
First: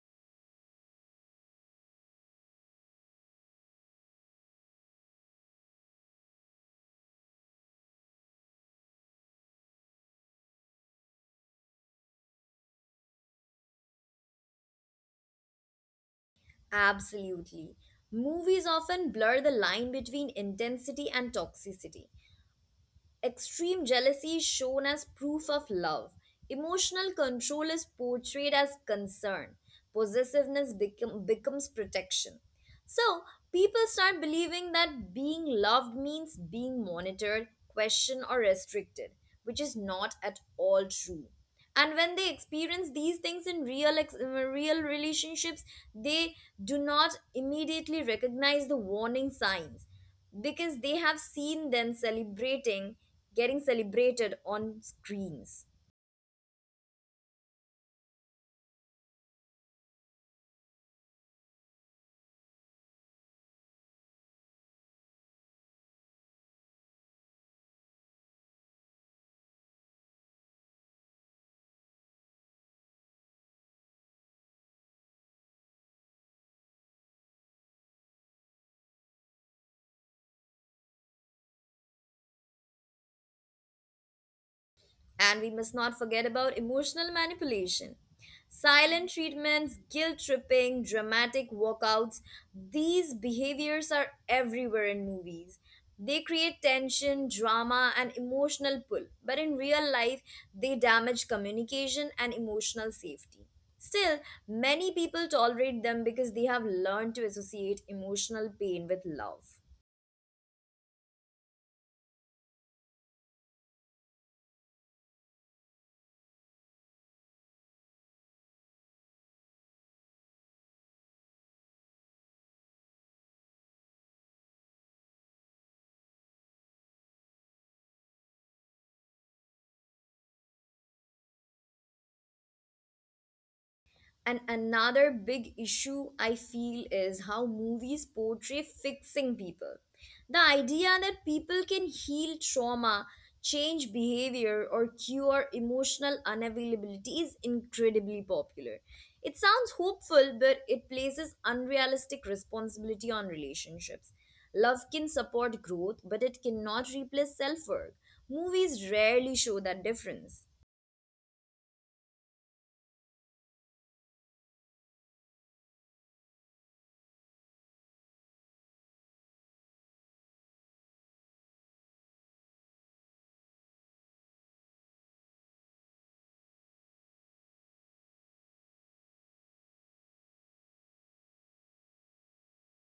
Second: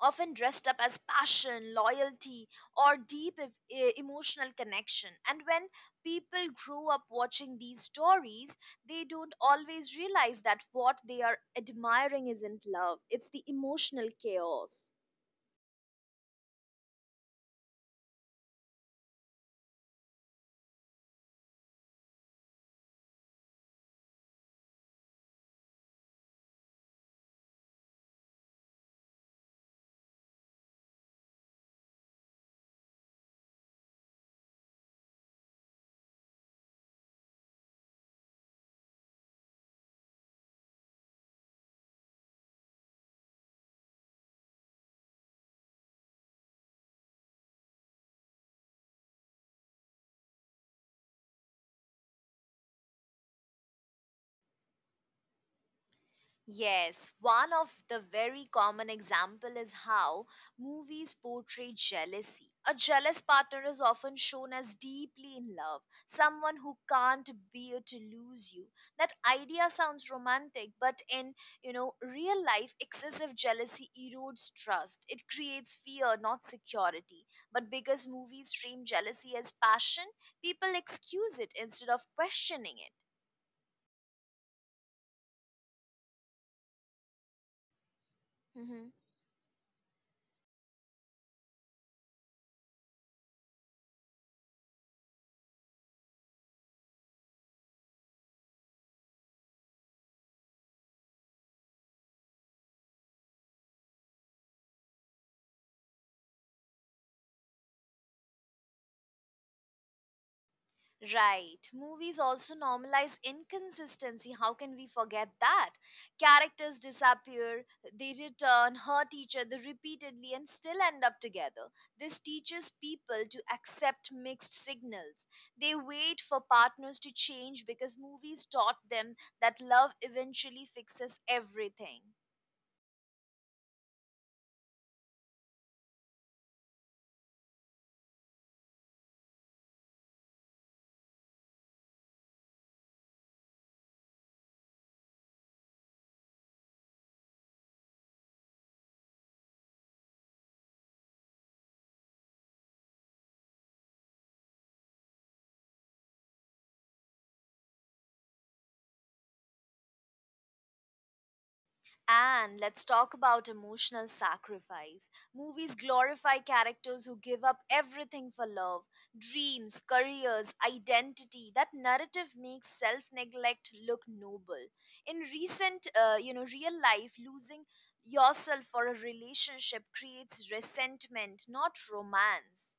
Speaker 1: often dressed up as passion, loyalty, or deep emotional connection. And when people grow up watching these stories, they don't always realize that what they are admiring isn't love; it's the emotional chaos.
Speaker 2: Absolutely. Movies often blur the line between intensity and toxicity. Extreme jealousy is shown as proof of love. Emotional control is portrayed as concern. Possessiveness becomes protection. So, people start believing that being loved means being monitored, questioned, or restricted, which is not at all true, and when they experience these things in real relationships, they do not immediately recognize the warning signs because they have seen them celebrating getting celebrated on screens.
Speaker 1: Yes, one of the very common example is how movies portray jealousy. A jealous partner is often shown as deeply in love, someone who can't bear to lose you. That idea sounds romantic, but in, real life, excessive jealousy erodes trust. It creates fear, not security. But because movies frame jealousy as passion, people excuse it instead of questioning
Speaker 2: And we must not forget about emotional manipulation.
Speaker 1: it.
Speaker 2: Silent treatments, guilt tripping, dramatic walkouts, these behaviors are everywhere in movies. They create tension, drama, and emotional pull, but in real life, they damage communication and emotional safety. Still, many people tolerate them because they have learned to associate emotional pain with love.
Speaker 1: Right. Movies also normalize inconsistency. How can we forget that? Characters disappear, they return, hurt each other repeatedly, and still end up together. This teaches people to accept mixed signals. They wait for partners to change because movies taught them that love eventually fixes everything.
Speaker 2: And another big issue I feel is how movies portray fixing people. The idea that people can heal trauma, change behavior, or cure emotional unavailability is incredibly popular. It sounds hopeful, but it places unrealistic responsibility on relationships. Love can support growth, but it cannot replace self work. Movies rarely show that difference.
Speaker 1: And let's talk about emotional sacrifice. Movies glorify characters who give up everything for love, dreams, careers, identity. That narrative makes self-neglect look noble. In real life, losing yourself for a relationship creates resentment, not romance.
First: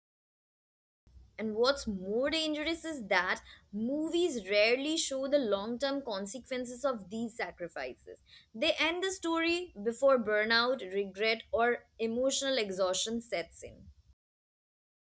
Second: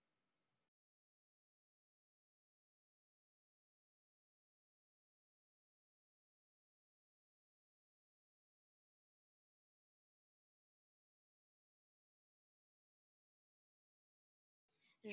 Speaker 2: And what's more dangerous is that movies rarely show the long term consequences of these sacrifices. They end the story before burnout, regret, or emotional exhaustion sets in,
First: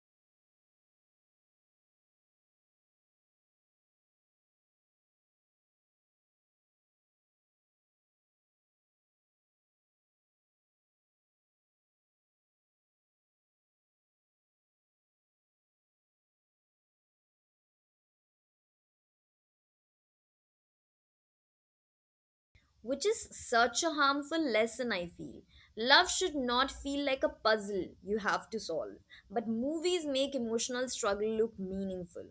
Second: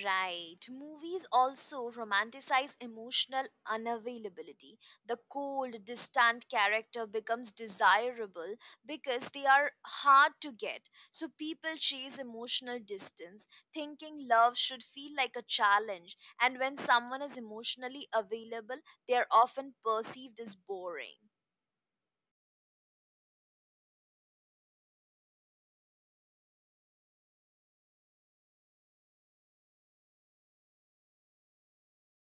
Speaker 1: Right. Movies also romanticize emotional unavailability. The cold, distant character becomes desirable because they are hard to get. So people chase emotional distance, thinking love should feel like a challenge. And when someone is emotionally available, they are often perceived as boring.
Speaker 2: which is such a harmful lesson, I feel. Love should not feel like a puzzle you have to solve, but movies make emotional struggle look meaningful.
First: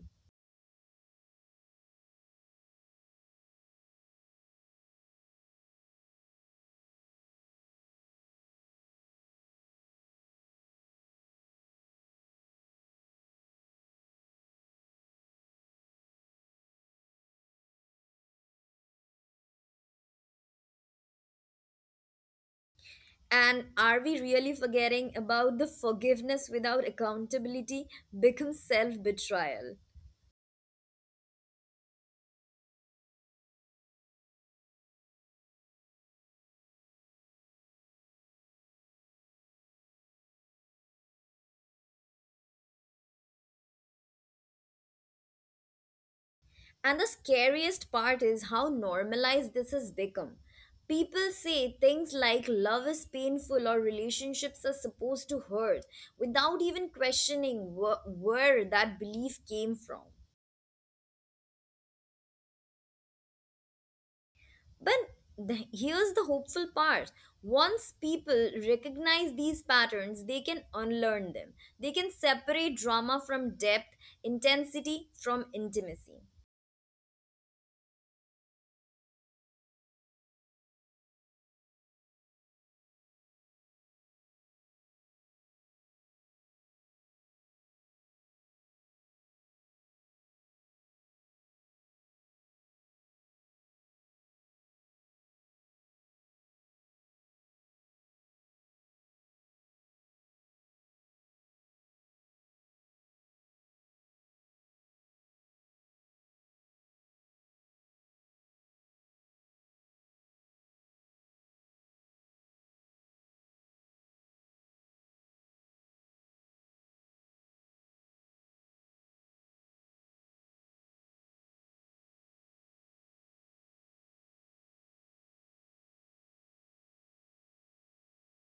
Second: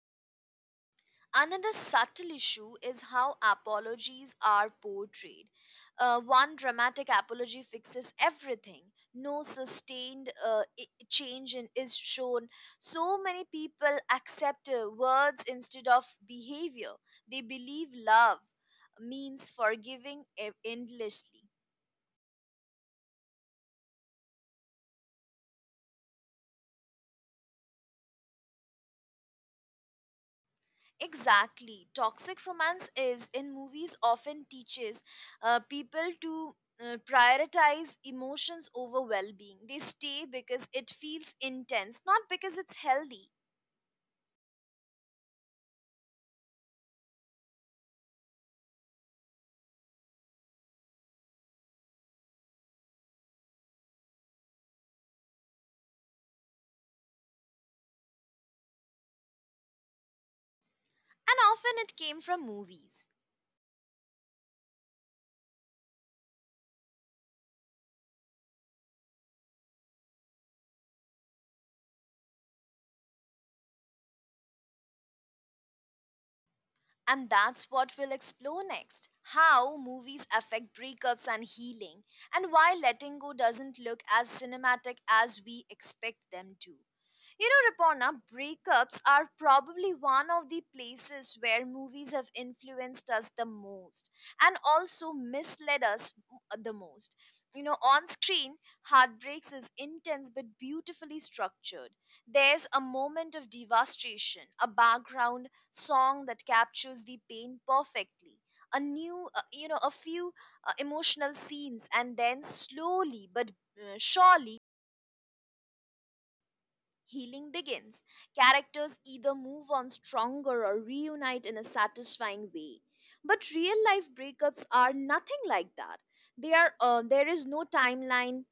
Speaker 1: Another subtle issue is how apologies are portrayed. One dramatic apology fixes everything. No sustained change is shown. So many people accept words instead of behavior. They believe love means forgiving endlessly.
Speaker 2: And are we really forgetting about the forgiveness without accountability becomes self betrayal?
Speaker 1: Exactly. Toxic romance is in movies often teaches people to prioritize emotions over well being. They stay because it feels intense, not because it's healthy.
Speaker 2: And the scariest part is how normalized this has become. People say things like love is painful or relationships are supposed to hurt without even questioning where that belief came from.
Speaker 1: And often it came from movies.
Speaker 2: But the, here's the hopeful part, once people recognize these patterns, they can unlearn them. They can separate drama from depth, intensity from intimacy.
Speaker 1: And that's what we'll explore next: how movies affect breakups and healing, and why letting go doesn't look as cinematic as we expect them to. Rapona, breakups are probably one of the places where movies have influenced us the most, and also misled us the most. On screen, heartbreaks is intense but beautifully structured. There's a moment of devastation, a background song that captures the pain perfectly. A new, you know, a few emotional scenes, and then slowly but surely, healing begins. Characters either move on stronger or reunite in a satisfying way. But real life breakups are nothing like that. There is no timeline,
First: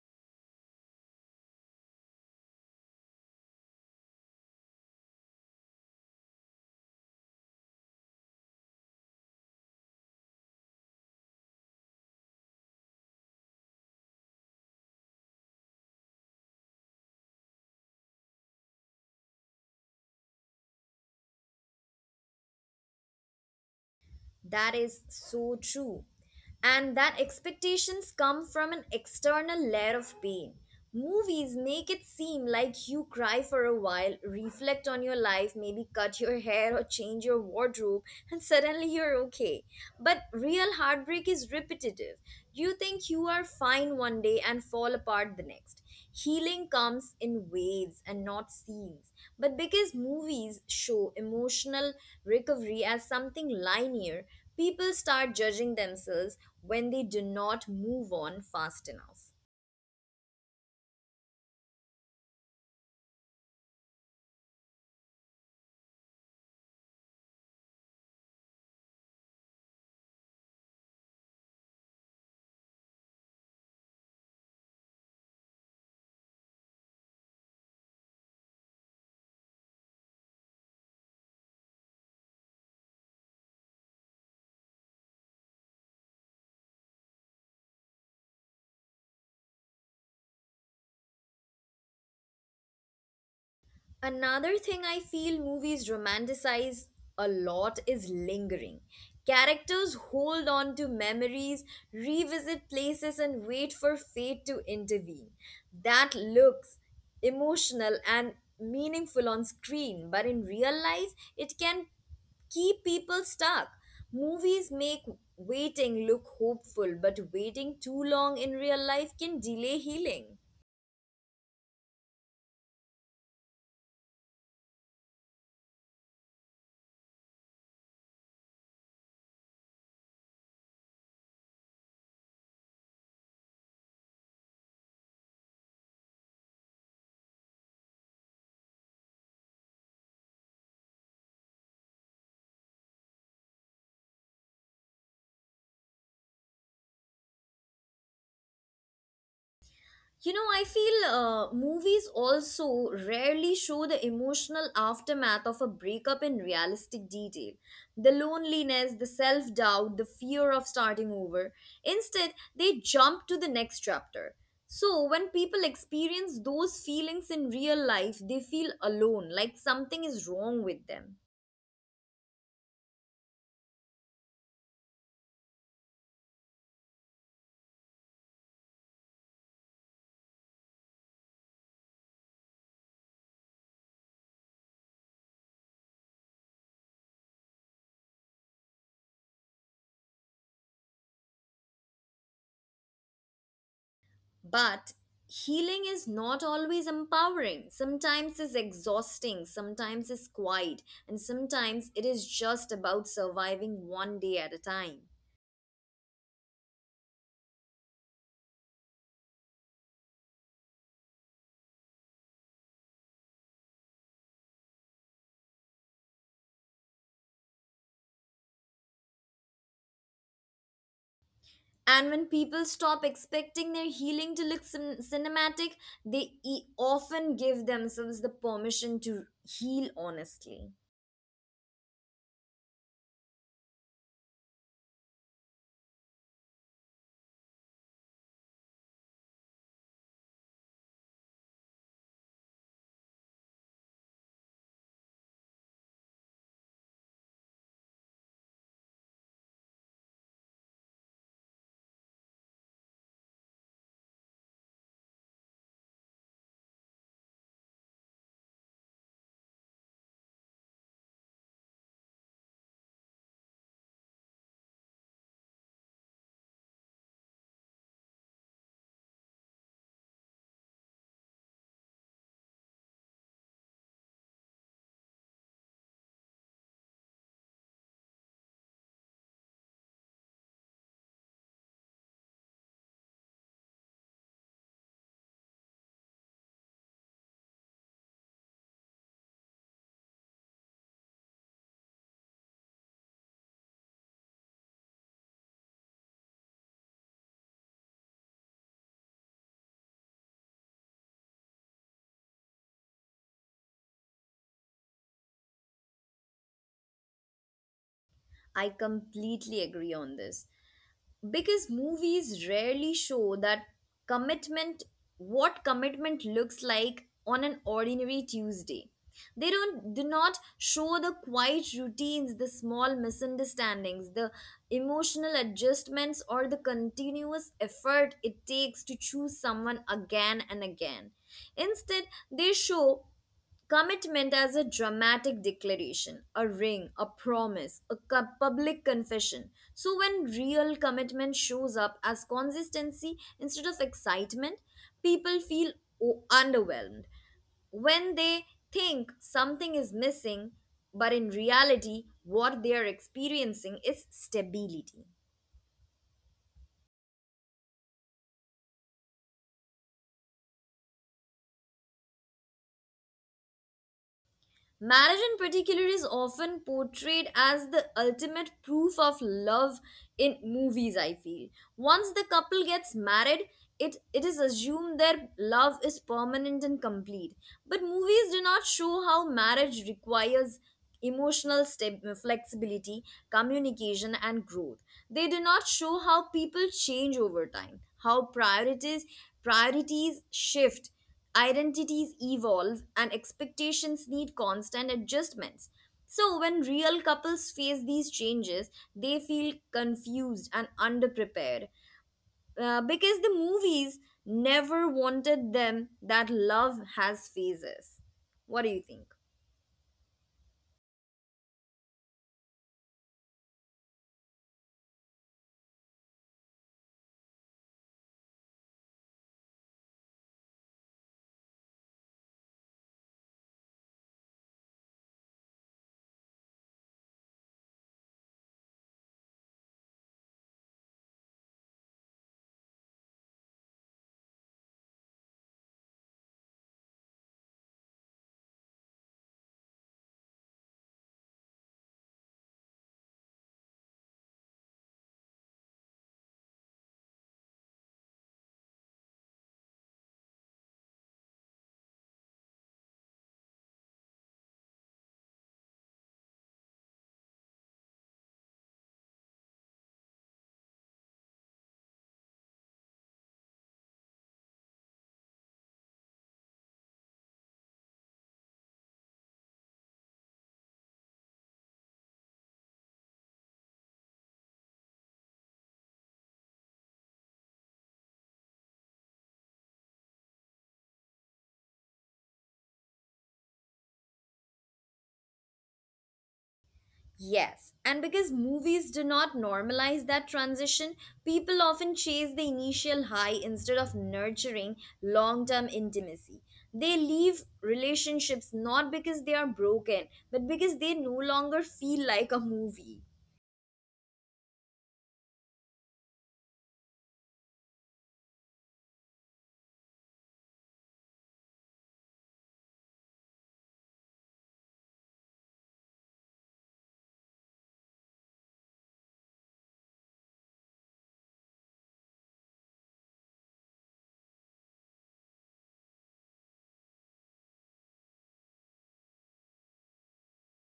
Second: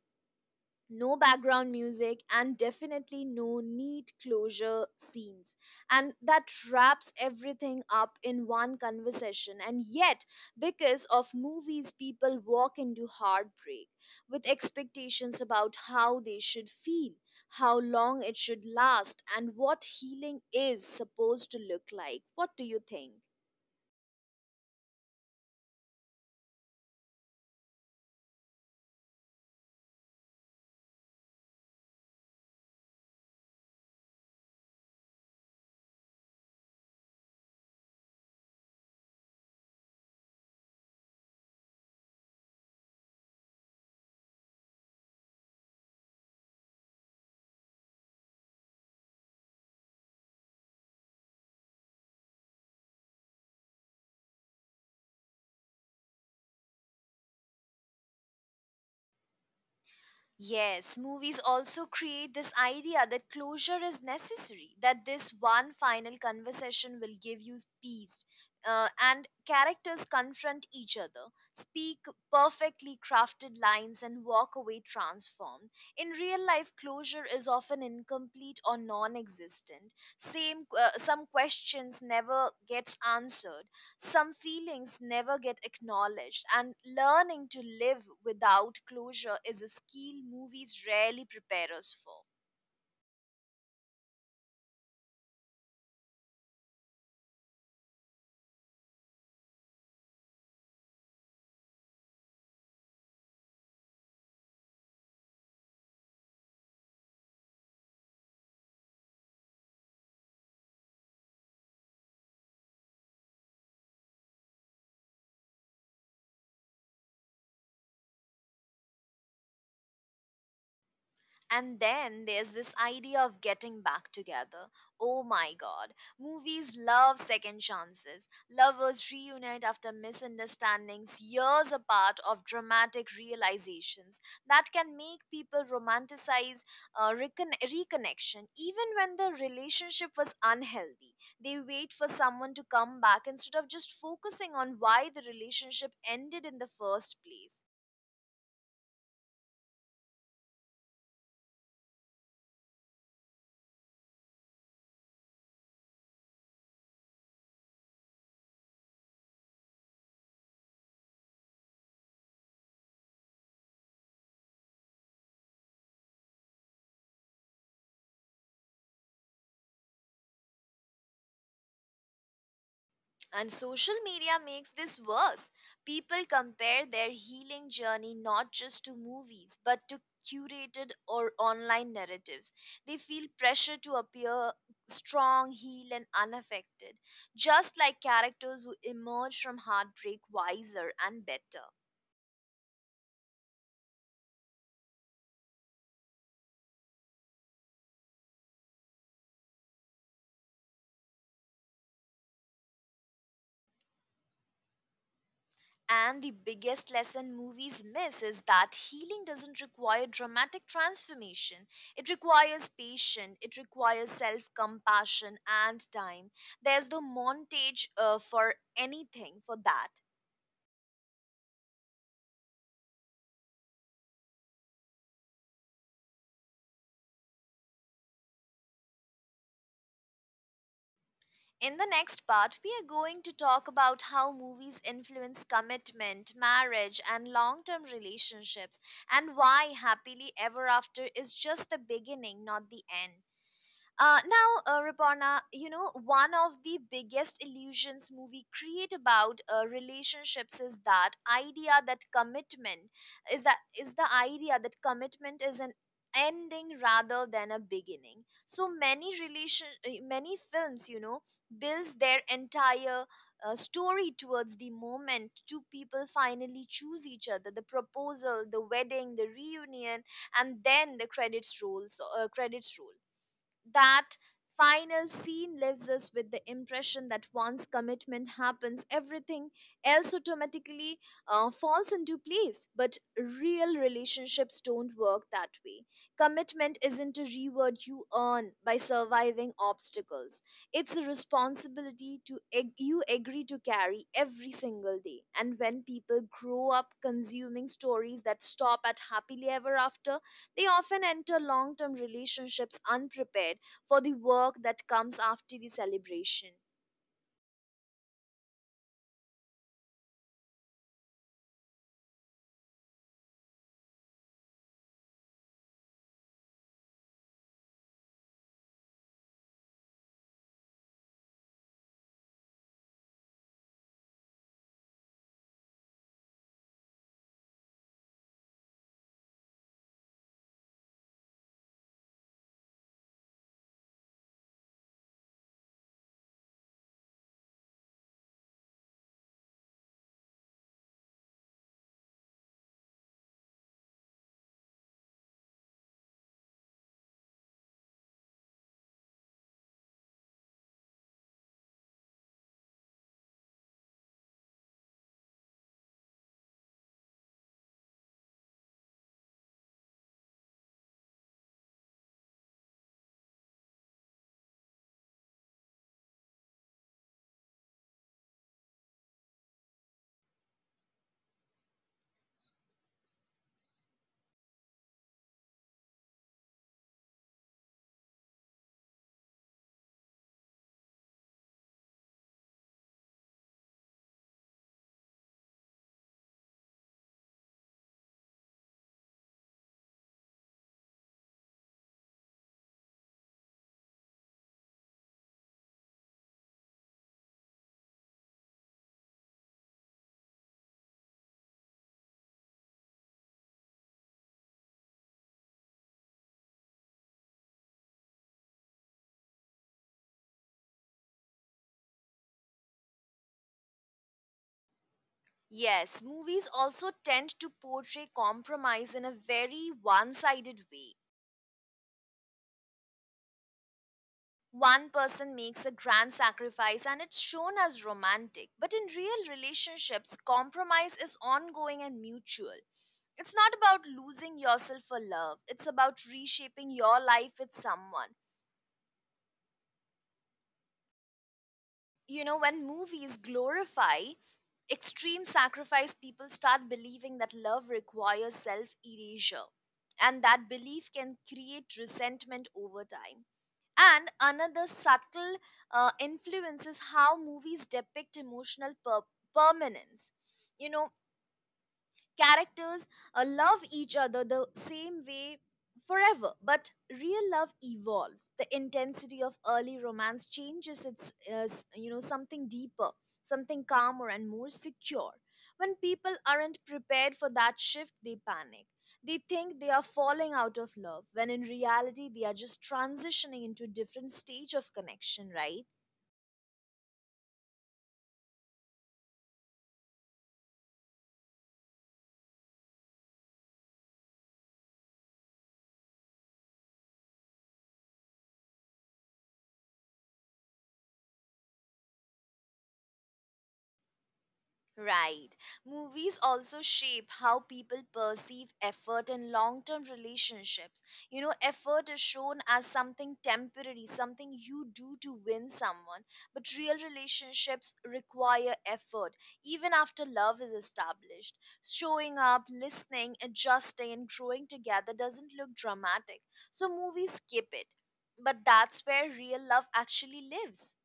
Speaker 1: no background music, and definitely no neat closure scenes and that wraps everything up in one conversation. And yet, because of movies, people walk into heartbreak with expectations about how they should feel, how long it should last, and what healing is supposed to look like. What do you think?
Speaker 2: That is so true. And that expectations come from an external layer of pain. Movies make it seem like you cry for a while, reflect on your life, maybe cut your <laughs> hair or change your wardrobe, and suddenly you're okay. But real heartbreak is repetitive. You think you are fine one day and fall apart the next. Healing comes in waves and not scenes. But because movies show emotional recovery as something linear, people start judging themselves when they do not move on fast enough.
Speaker 1: Yes, movies also create this idea that closure is necessary, that this one final conversation will give you peace. And characters confront each other, speak perfectly crafted lines, and walk away transformed. In real life, closure is often incomplete or non existent. Some questions never gets answered, some feelings never get acknowledged, and learning to live without closure is a skill movies rarely prepare us for.
Speaker 2: Another thing I feel movies romanticize a lot is lingering. Characters hold on to memories, revisit places, and wait for fate to intervene. That looks emotional and meaningful on screen, but in real life, it can keep people stuck. Movies make waiting look hopeful, but waiting too long in real life can delay healing.
Speaker 1: And then there's this idea of getting back together. Oh my god. Movies love second chances. Lovers reunite after misunderstandings, years apart of dramatic realizations that can make people romanticize reconnection even when the relationship was unhealthy. They wait for someone to come back instead of just focusing on why the relationship ended in the first place.
Speaker 2: You know, I feel movies also rarely show the emotional aftermath of a breakup in realistic detail. The loneliness, the self doubt, the fear of starting over. Instead, they jump to the next chapter. So, when people experience those feelings in real life, they feel alone, like something is wrong with them.
Speaker 1: And social media makes this worse. People compare their healing journey not just to movies, but to curated or online narratives. They feel pressure to appear strong, healed, and unaffected, just like characters who emerge from heartbreak wiser and better.
Speaker 2: But healing is not always empowering. Sometimes it's exhausting, sometimes it's quiet, and sometimes it is just about surviving one day at a time.
Speaker 1: And the biggest lesson movies miss is that healing doesn't require dramatic transformation. It requires patience, it requires self compassion and time. There's no montage for anything for that.
Speaker 2: And when people stop expecting their healing to look cinematic, they often give themselves the permission to heal honestly.
Speaker 1: In the next part, we are going to talk about how movies influence commitment, marriage, and long term relationships, and why Happily Ever After is just the beginning, not the end. Now, Ripana, one of the biggest illusions movie create about relationships is the idea that commitment is an ending rather than a beginning. So many relation many films, builds their entire story towards the moment two people finally choose each other, the proposal, the wedding, the reunion, and then the credits roll. That final scene leaves us with the impression that once commitment happens, everything else automatically falls into place. But real relationships don't work that way. Commitment isn't a reward you earn by surviving obstacles, it's a responsibility to you agree to carry every single day. And when people grow up consuming stories that stop at happily ever after, they often enter long term relationships unprepared for the work that comes after the celebration.
Speaker 2: I completely agree on this, because movies rarely show that commitment, what commitment looks like on an ordinary Tuesday. They don't do not show the quiet routines, the small misunderstandings, the emotional adjustments, or the continuous effort it takes to choose someone again and again. Instead, they show commitment as a dramatic declaration, a ring, a promise, a public confession. So, when real commitment shows up as consistency instead of excitement, people feel underwhelmed. When they think something is missing, but in reality, what they are experiencing is stability. Marriage, in particular, is often portrayed as the ultimate proof of love in movies, I feel. Once the couple gets married, it is assumed their love is permanent and complete. But movies do not show how marriage requires emotional flexibility, communication, and growth. They do not show how people change over time, how priorities shift, identities evolve, and expectations need constant adjustments. So, when real couples face these changes, they feel confused and underprepared, because the movies never wanted them that love has phases. What do you think?
Speaker 1: Yes, movies also tend to portray compromise in a very one sided way. One person makes a grand sacrifice and it's shown as romantic, but in real relationships, compromise is ongoing and mutual. It's not about losing yourself for love, it's about reshaping your life with someone. When movies glorify extreme sacrifice, people start believing that love requires self erasure. And that belief can create resentment over time. And another subtle influence is how movies depict emotional permanence. You know, characters love each other the same way forever, but real love evolves. The intensity of early romance changes its something deeper, something calmer and more secure. When people aren't prepared for that shift, they panic. They think they are falling out of love when in reality they are just transitioning into a different stage of connection, right?
Speaker 2: Yes, and because movies do not normalize that transition, people often chase the initial high instead of nurturing long term intimacy. They leave relationships not because they are broken, but because they no longer feel like a movie.
Speaker 1: Right. Movies also shape how people perceive effort in long term relationships. Effort is shown as something temporary, something you do to win someone. But real relationships require effort, even after love is established. Showing up, listening, adjusting, and growing together doesn't look dramatic. So movies skip it. But that's where real love actually lives.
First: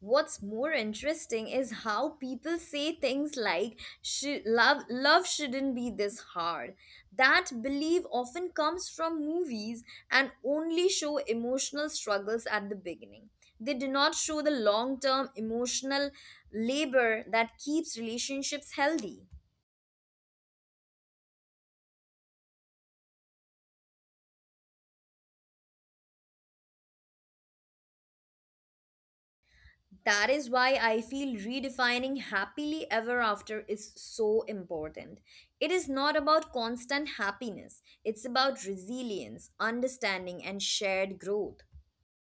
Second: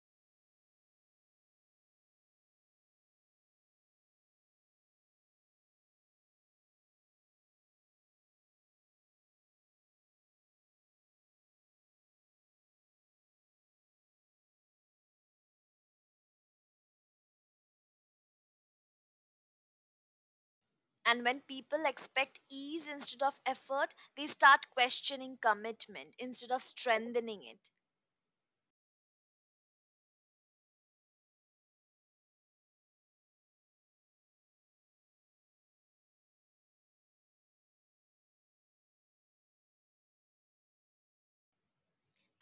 Speaker 2: What's more interesting is how people say things like, "Love shouldn't be this hard." That belief often comes from movies and only show emotional struggles at the beginning. They do not show the long-term emotional labor that keeps relationships healthy.
Speaker 1: And when people expect ease instead of effort, they start questioning commitment instead of strengthening it.
Speaker 2: That is why I feel redefining happily ever after is so important. It is not about constant happiness, it's about resilience, understanding, and shared growth.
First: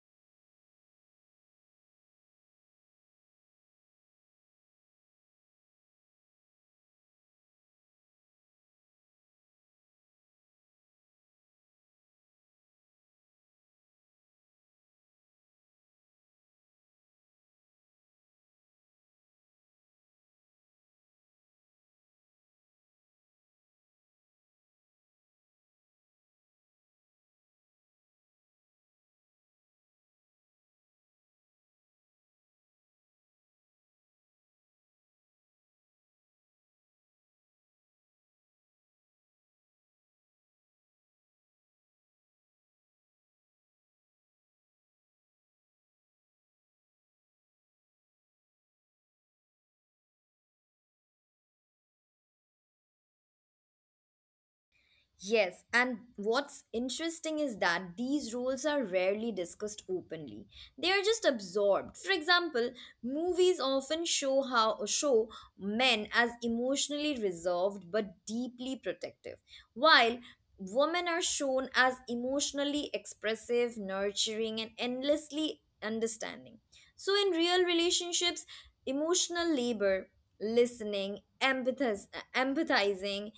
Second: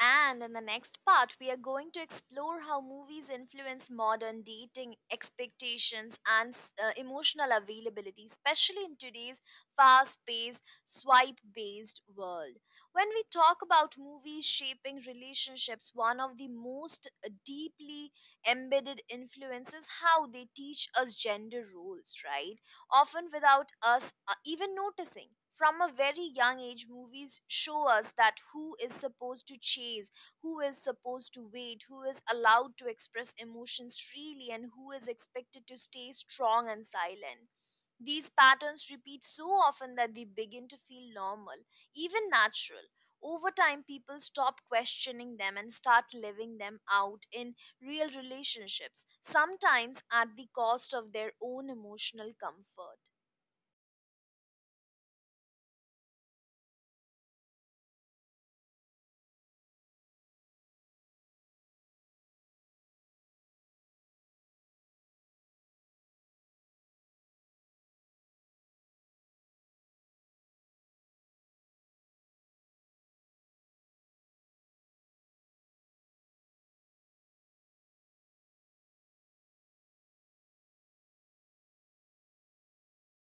Speaker 1: And in the next part, we are going to explore how movies influence modern dating expectations and emotional availability, especially in today's fast paced, swipe based world. When we talk about movies shaping relationships, one of the most deeply embedded influences how they teach us gender roles, right? Often without us even noticing. From a very young age, movies show us that who is supposed to chase, who is supposed to wait, who is allowed to express emotions freely, and who is expected to stay strong and silent. These patterns repeat so often that they begin to feel normal, even natural. Over time, people stop questioning them and start living them out in real relationships, sometimes at the cost of their own emotional comfort.
Speaker 2: Yes, and what's interesting is that these roles are rarely discussed openly. They are just absorbed. For example, movies often show men as emotionally reserved but deeply protective, while women are shown as emotionally expressive, nurturing, and endlessly understanding. So in real relationships, emotional labor, listening, empathizing,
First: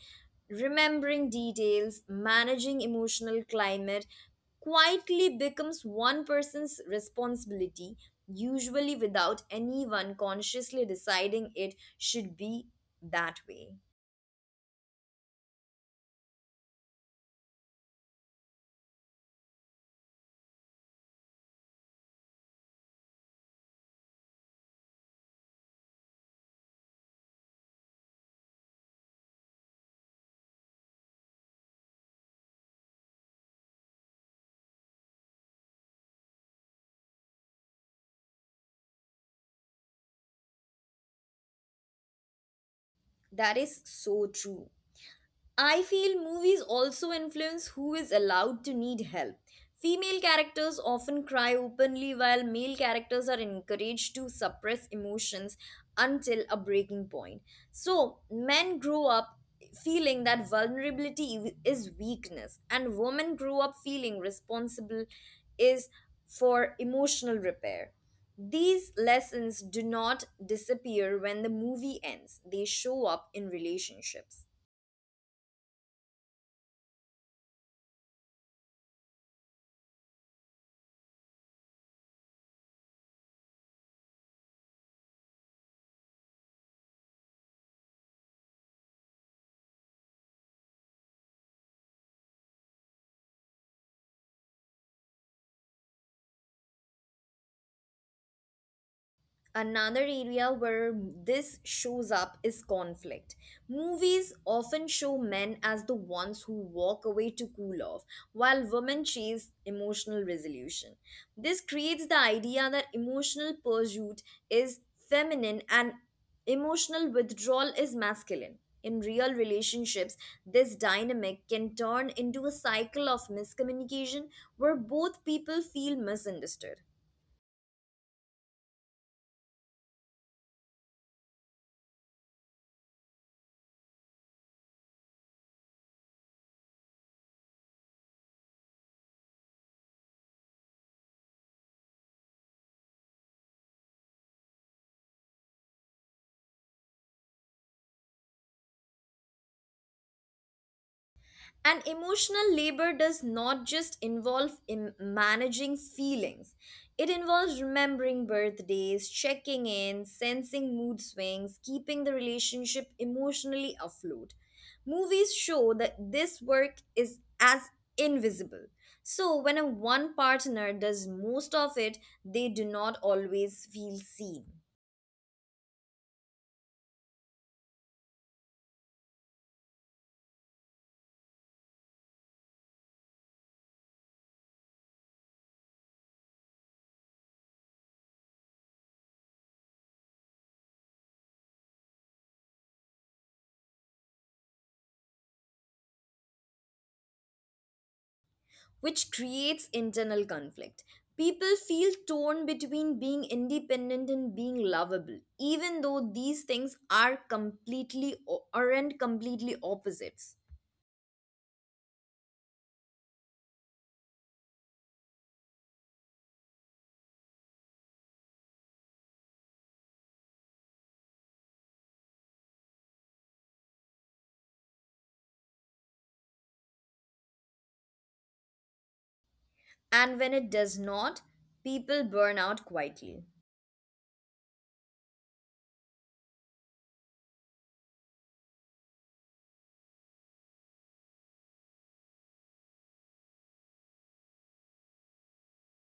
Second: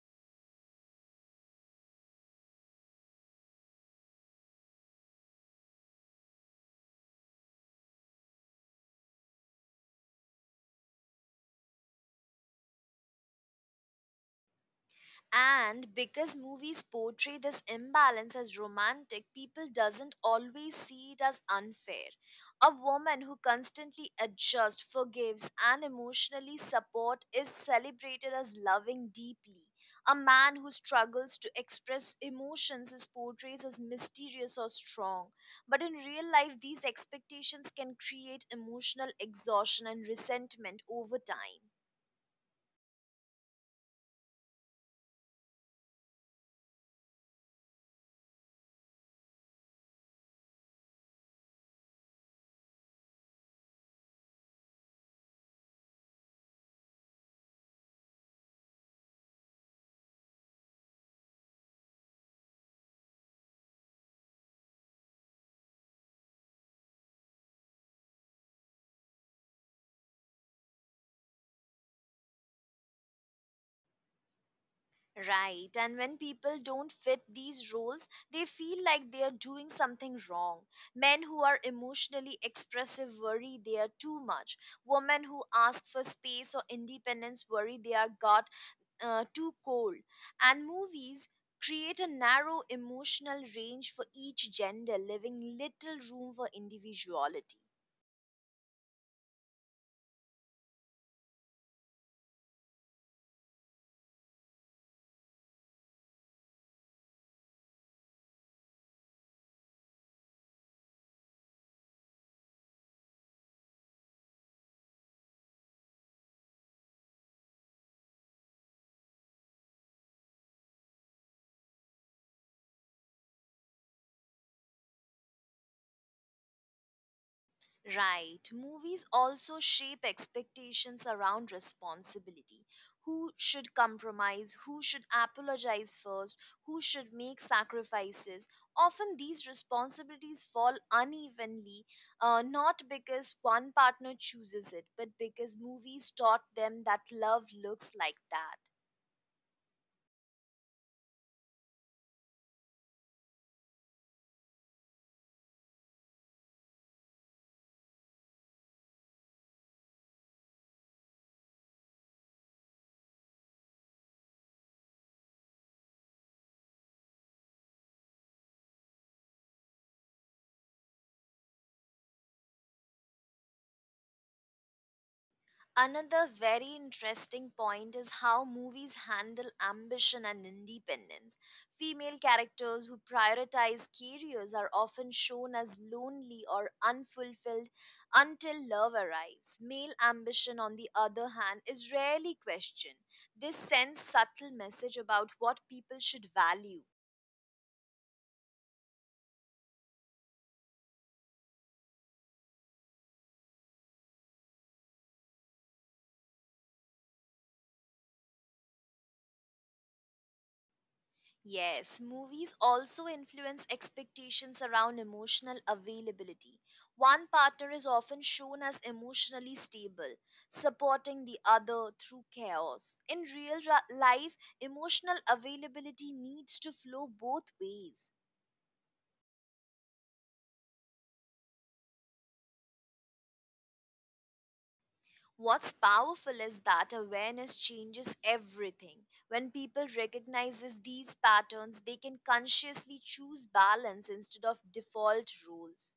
Speaker 2: remembering details, managing emotional climate, quietly becomes one person's responsibility, usually without anyone consciously deciding it should be that way.
Speaker 1: And because movies portray this imbalance as romantic, people doesn't always see it as unfair. A woman who constantly adjusts, forgives, and emotionally support is celebrated as loving deeply. A man who struggles to express emotions is portrayed as mysterious or strong. But in real life these expectations can create emotional exhaustion and resentment over time.
Speaker 2: That is so true. I feel movies also influence who is allowed to need help. Female characters often cry openly, while male characters are encouraged to suppress emotions until a breaking point. So, men grow up feeling that vulnerability is weakness, and women grow up feeling responsible is for emotional repair. These lessons do not disappear when the movie ends, they show up in relationships.
Speaker 1: Right, and when people don't fit these roles, they feel like they are doing something wrong. Men who are emotionally expressive worry they are too much. Women who ask for space or independence worry they are got too cold. And movies create a narrow emotional range for each gender, leaving little room for individuality.
Speaker 2: Another area where this shows up is conflict. Movies often show men as the ones who walk away to cool off, while women chase emotional resolution. This creates the idea that emotional pursuit is feminine and emotional withdrawal is masculine. In real relationships, this dynamic can turn into a cycle of miscommunication where both people feel misunderstood.
Speaker 1: Right. Movies also shape expectations around responsibility. Who should compromise? Who should apologize first? Who should make sacrifices? Often these responsibilities fall unevenly, not because one partner chooses it, but because movies taught them that love looks like that.
Speaker 2: And emotional labor does not just involve managing feelings, it involves remembering birthdays, checking in, sensing mood swings, keeping the relationship emotionally afloat. Movies show that this work is as invisible. So, when a one partner does most of it, they do not always feel seen.
Speaker 1: Another very interesting point is how movies handle ambition and independence. Female characters who prioritize careers are often shown as lonely or unfulfilled until love arrives. Male ambition, on the other hand, is rarely questioned. This sends subtle message about what people should value.
Speaker 2: Which creates internal conflict. People feel torn between being independent and being lovable, even though these things are completely aren't completely opposites.
Speaker 1: Yes, movies also influence expectations around emotional availability. One partner is often shown as emotionally stable, supporting the other through chaos. In real life, emotional availability needs to flow both ways.
Speaker 2: And when it does not, people burn out quietly.
Speaker 1: What's powerful is that awareness changes everything. When people recognizes these patterns, they can consciously choose balance instead of default rules.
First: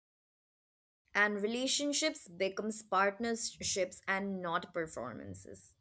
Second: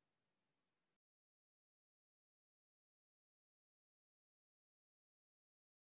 Speaker 2: And relationships becomes partnerships and not performances.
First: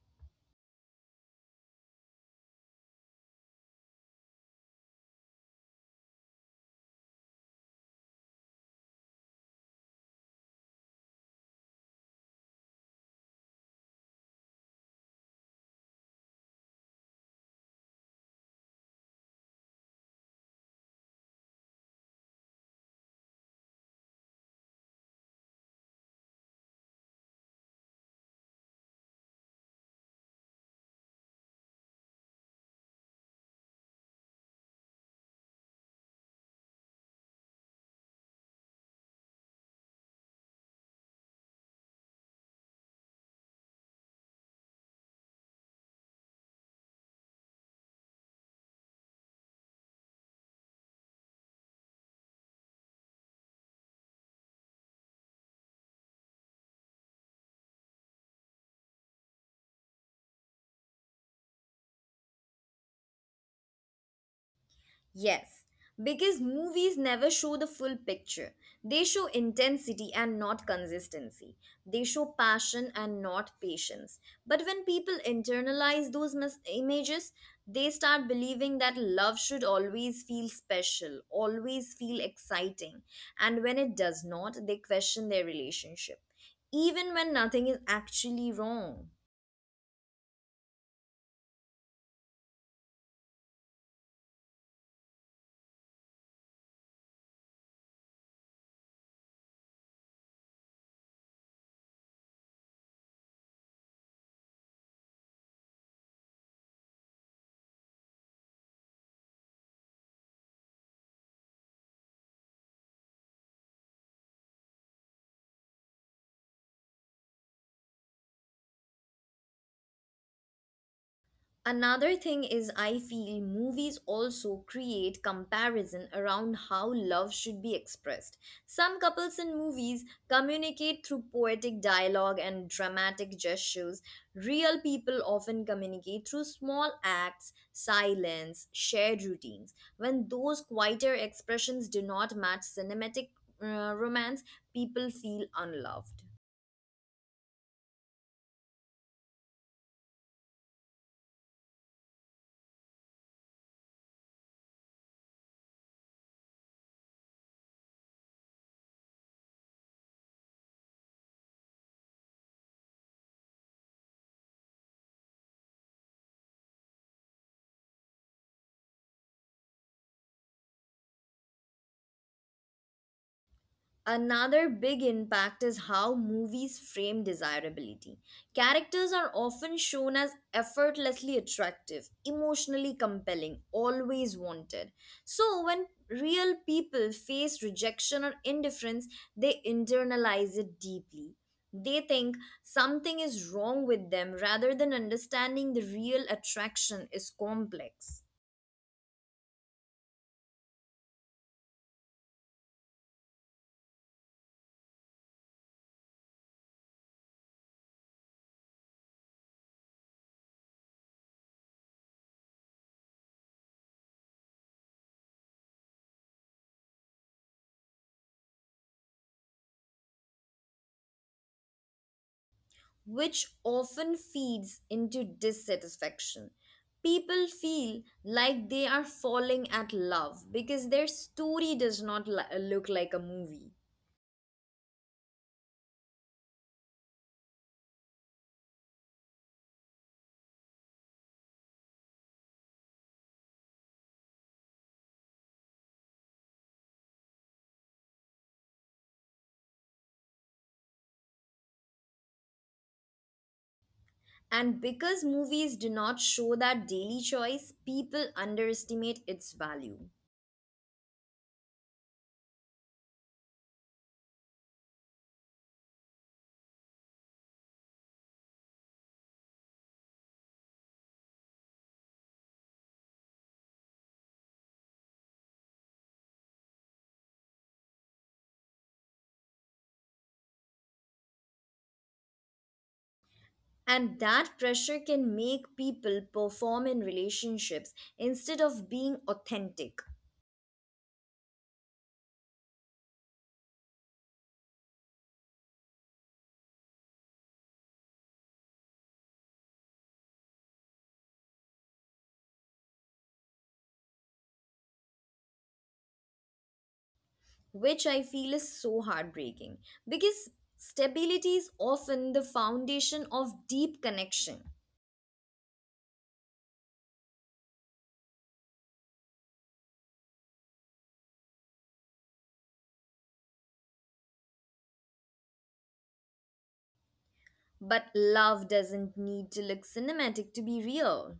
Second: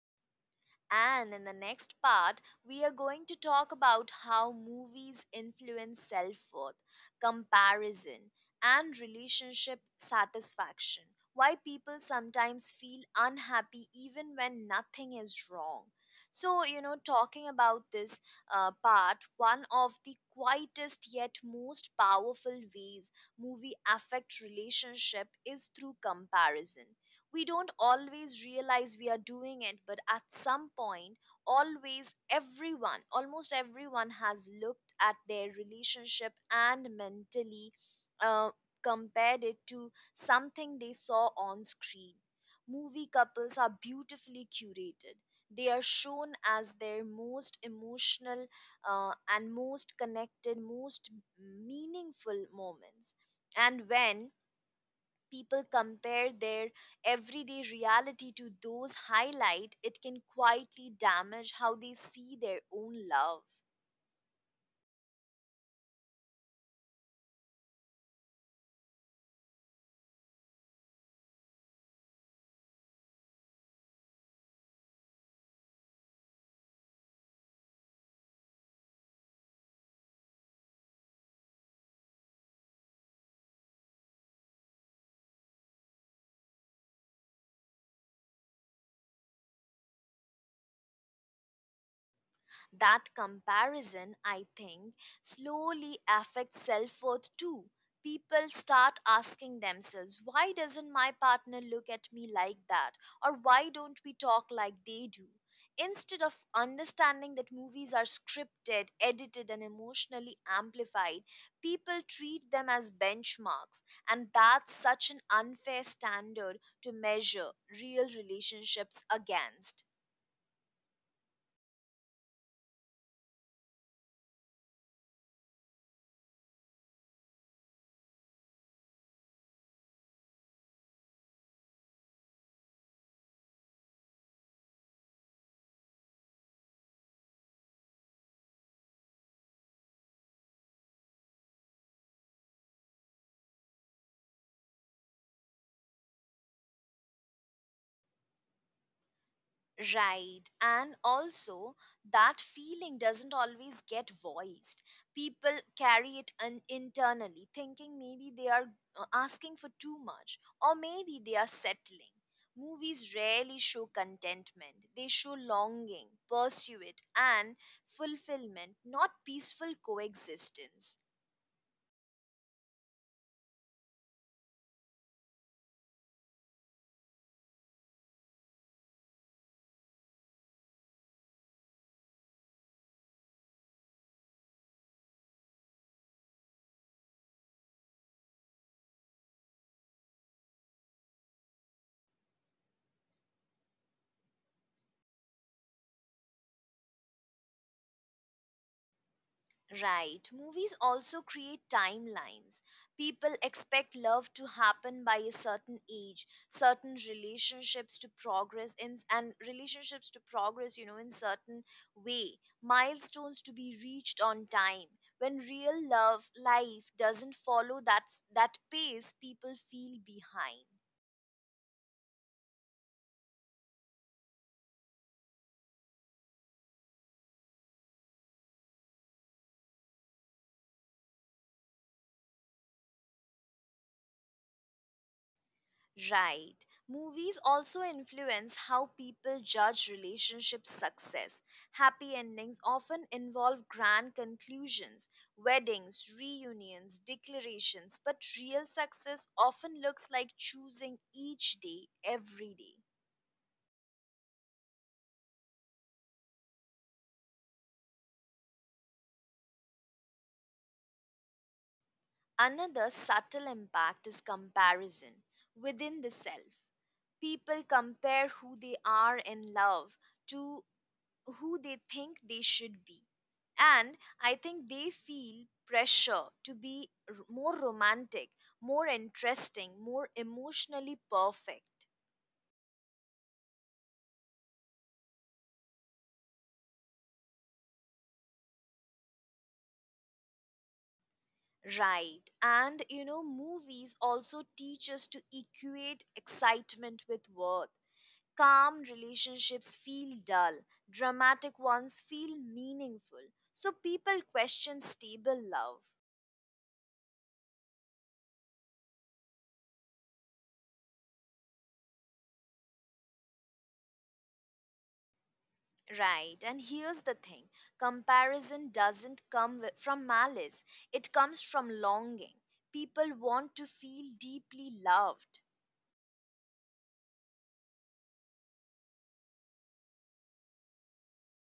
Speaker 1: And in the next part, we are going to talk about how movies influence self worth, comparison, and relationship satisfaction. Why people sometimes feel unhappy even when nothing is wrong. So, talking about this part, one of the quietest yet most powerful ways movie affect relationship is through comparison. We don't always realize we are doing it, but at some point, always everyone, almost everyone, has looked at their relationship and mentally uh, compared it to something they saw on screen. Movie couples are beautifully curated. They are shown as their most emotional and most connected, most meaningful moments. And when people compare their everyday reality to those highlight, it can quietly damage how they see their own love.
Speaker 2: Yes, because movies never show the full picture. They show intensity and not consistency. They show passion and not patience. But when people internalize those images, they start believing that love should always feel special, always feel exciting. And when it does not, they question their relationship, even when nothing is actually wrong.
Speaker 1: That comparison, I think, slowly affects self worth too. People start asking themselves, why doesn't my partner look at me like that? Or why don't we talk like they do? Instead of understanding that movies are scripted, edited, and emotionally amplified, people treat them as benchmarks. And that's such an unfair standard to measure real relationships against.
Speaker 2: Another thing is, I feel movies also create comparison around how love should be expressed. Some couples in movies communicate through poetic dialogue and dramatic gestures. Real people often communicate through small acts, silence, shared routines. When those quieter expressions do not match cinematic romance, people feel unloved.
Speaker 1: Right. And also, that feeling doesn't always get voiced. People carry it internally, thinking maybe they are asking for too much, or maybe they are settling. Movies rarely show contentment, they show longing, pursuit, and fulfillment, not peaceful coexistence.
Speaker 2: Another big impact is how movies frame desirability. Characters are often shown as effortlessly attractive, emotionally compelling, always wanted. So, when real people face rejection or indifference, they internalize it deeply. They think something is wrong with them rather than understanding the real attraction is complex.
Speaker 1: Right. Movies also create timelines. People expect love to happen by a certain age, certain relationships to progress in and relationships to progress, in certain way, milestones to be reached on time. When real love life doesn't follow that pace, people feel behind.
Speaker 2: Which often feeds into dissatisfaction. People feel like they are falling at love because their story does not look like a movie.
Speaker 1: Right. Movies also influence how people judge relationship success. Happy endings often involve grand conclusions, weddings, reunions, declarations, but real success often looks like choosing each day, every day.
Speaker 2: And because movies do not show that daily choice, people underestimate its value.
Speaker 1: Another subtle impact is comparison within the self. People compare who they are in love to who they think they should be. And I think they feel pressure to be more romantic, more interesting, more emotionally perfect.
Speaker 2: And that pressure can make people perform in relationships instead of being authentic.
Speaker 1: Right. And movies also teach us to equate excitement with worth. Calm relationships feel dull, dramatic ones feel meaningful. So people question stable love.
Speaker 2: Which I feel is so heartbreaking because stability is often the foundation of deep connection.
Speaker 1: Right, and here's the thing, comparison doesn't come from malice, it comes from longing. People want to feel deeply loved.
Speaker 2: But love doesn't need to look cinematic to be real.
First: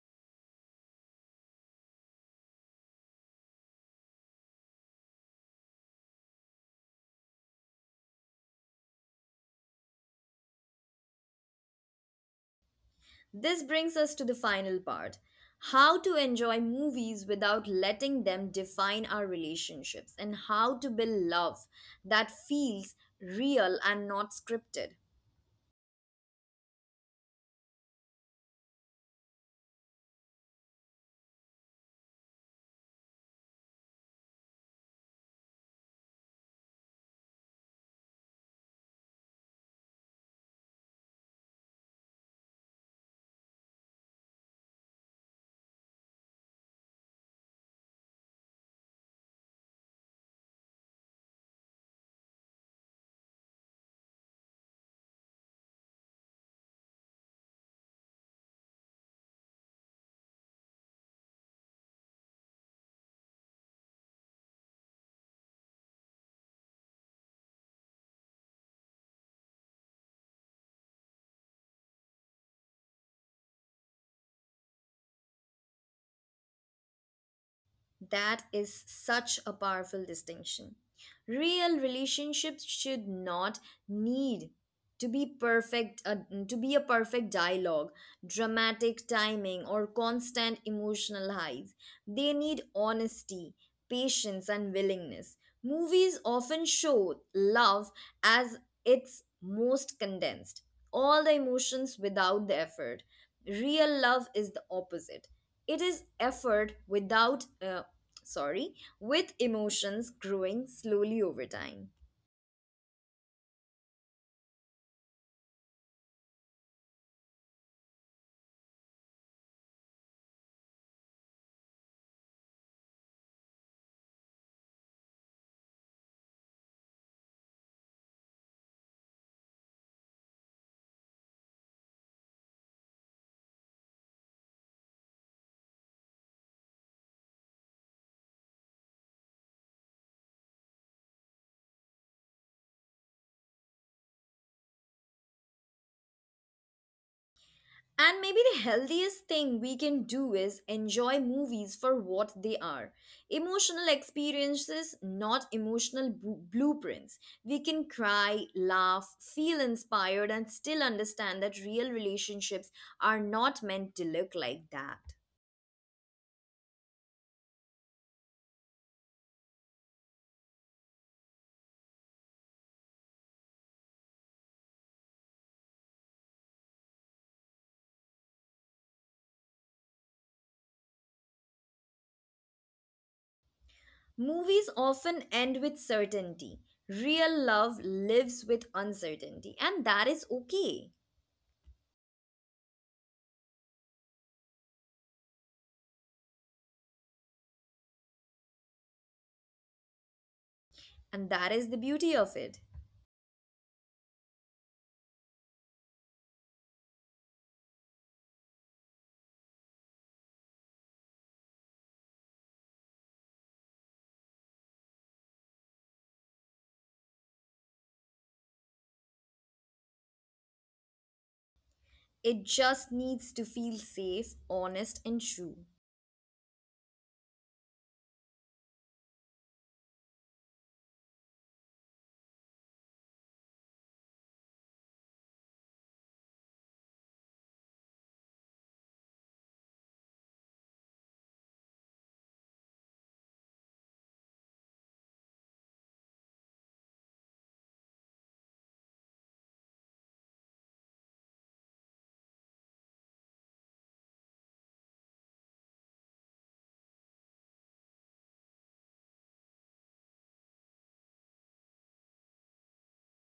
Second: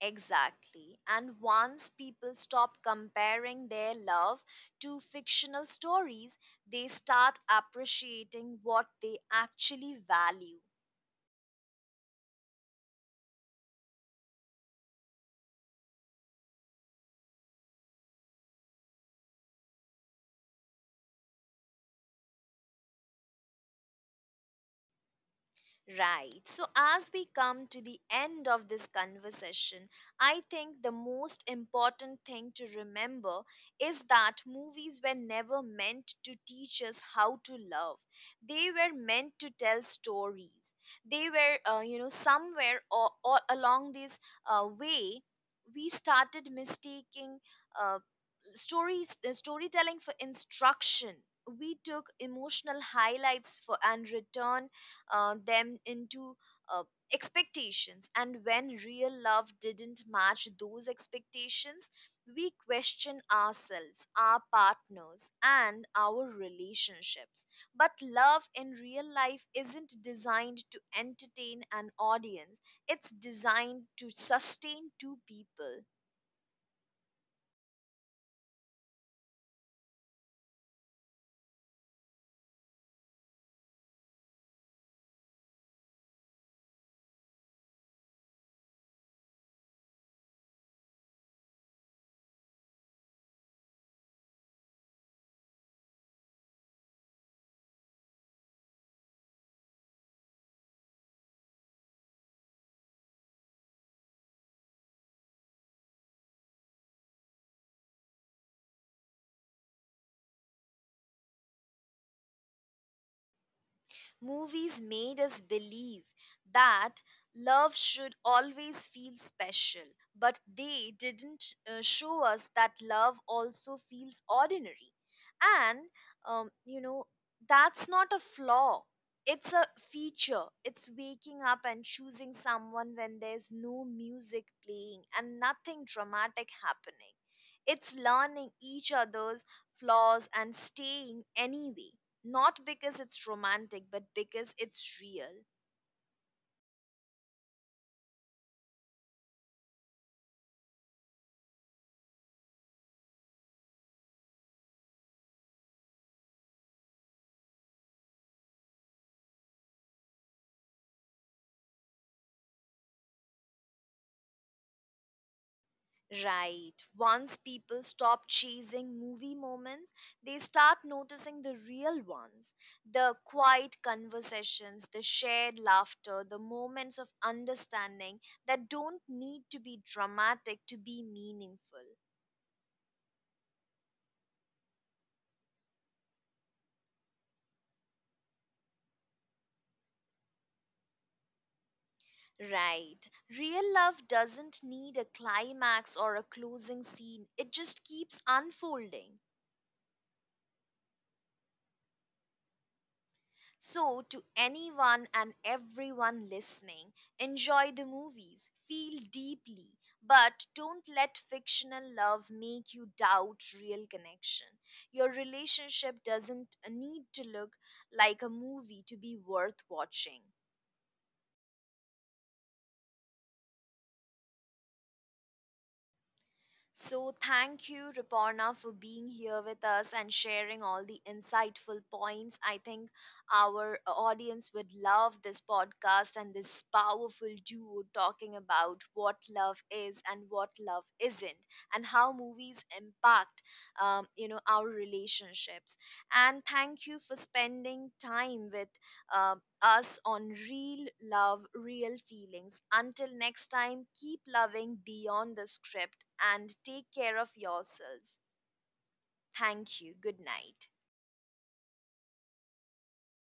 Speaker 1: Exactly. And once people stop comparing their love to fictional stories, they start appreciating what they actually value.
Speaker 2: This brings us to the final part, how to enjoy movies without letting them define our relationships, and how to build love that feels real and not scripted.
Speaker 1: Right. So, as we come to the end of this conversation, I think the most important thing to remember is that movies were never meant to teach us how to love. They were meant to tell stories. They were, somewhere or along this way, we started mistaking uh, stories storytelling for instruction. We took emotional highlights for and return them into uh, expectations, and when real love didn't match those expectations, we question ourselves, our partners, and our relationships. But love in real life isn't designed to entertain an audience, it's designed to sustain two people.
Speaker 2: That is such a powerful distinction. Real relationships should not need to be perfect to be a perfect dialogue, dramatic timing, or constant emotional highs. They need honesty, patience, and willingness. Movies often show love as its most condensed, all the emotions without the effort. Real love is the opposite, it is effort without sorry, with emotions growing slowly over time.
Speaker 1: Movies made us believe that love should always feel special, but they didn't show us that love also feels ordinary. And, um, you know, that's not a flaw. It's a feature. It's waking up and choosing someone when there's no music playing and nothing dramatic happening. It's learning each other's flaws and staying anyway. Not because it's romantic, but because it's real.
Speaker 2: And maybe the healthiest thing we can do is enjoy movies for what they are, emotional experiences, not emotional blueprints. We can cry, laugh, feel inspired, and still understand that real relationships are not meant to look like that.
Speaker 1: Right. Once people stop chasing movie moments, they start noticing the real ones, the quiet conversations, the shared laughter, the moments of understanding that don't need to be dramatic to be meaningful.
Speaker 2: Movies often end with certainty. Real love lives with uncertainty, and that is okay.
Speaker 1: Right. Real love doesn't need a climax or a closing scene, it just keeps unfolding.
Speaker 2: And that is the beauty of it.
Speaker 1: So, to anyone and everyone listening, enjoy the movies, feel deeply, but don't let fictional love make you doubt real connection. Your relationship doesn't need to look like a movie to be worth watching.
Speaker 2: It just needs to feel safe, honest, and true.
Speaker 1: So, thank you, Riporna, for being here with us and sharing all the insightful points. I think our audience would love this podcast and this powerful duo talking about what love is and what love isn't, and how movies impact, our relationships. And thank you for spending time with us on real love, real feelings. Until next time, keep loving beyond the script and take care of yourselves. Thank you. Good night.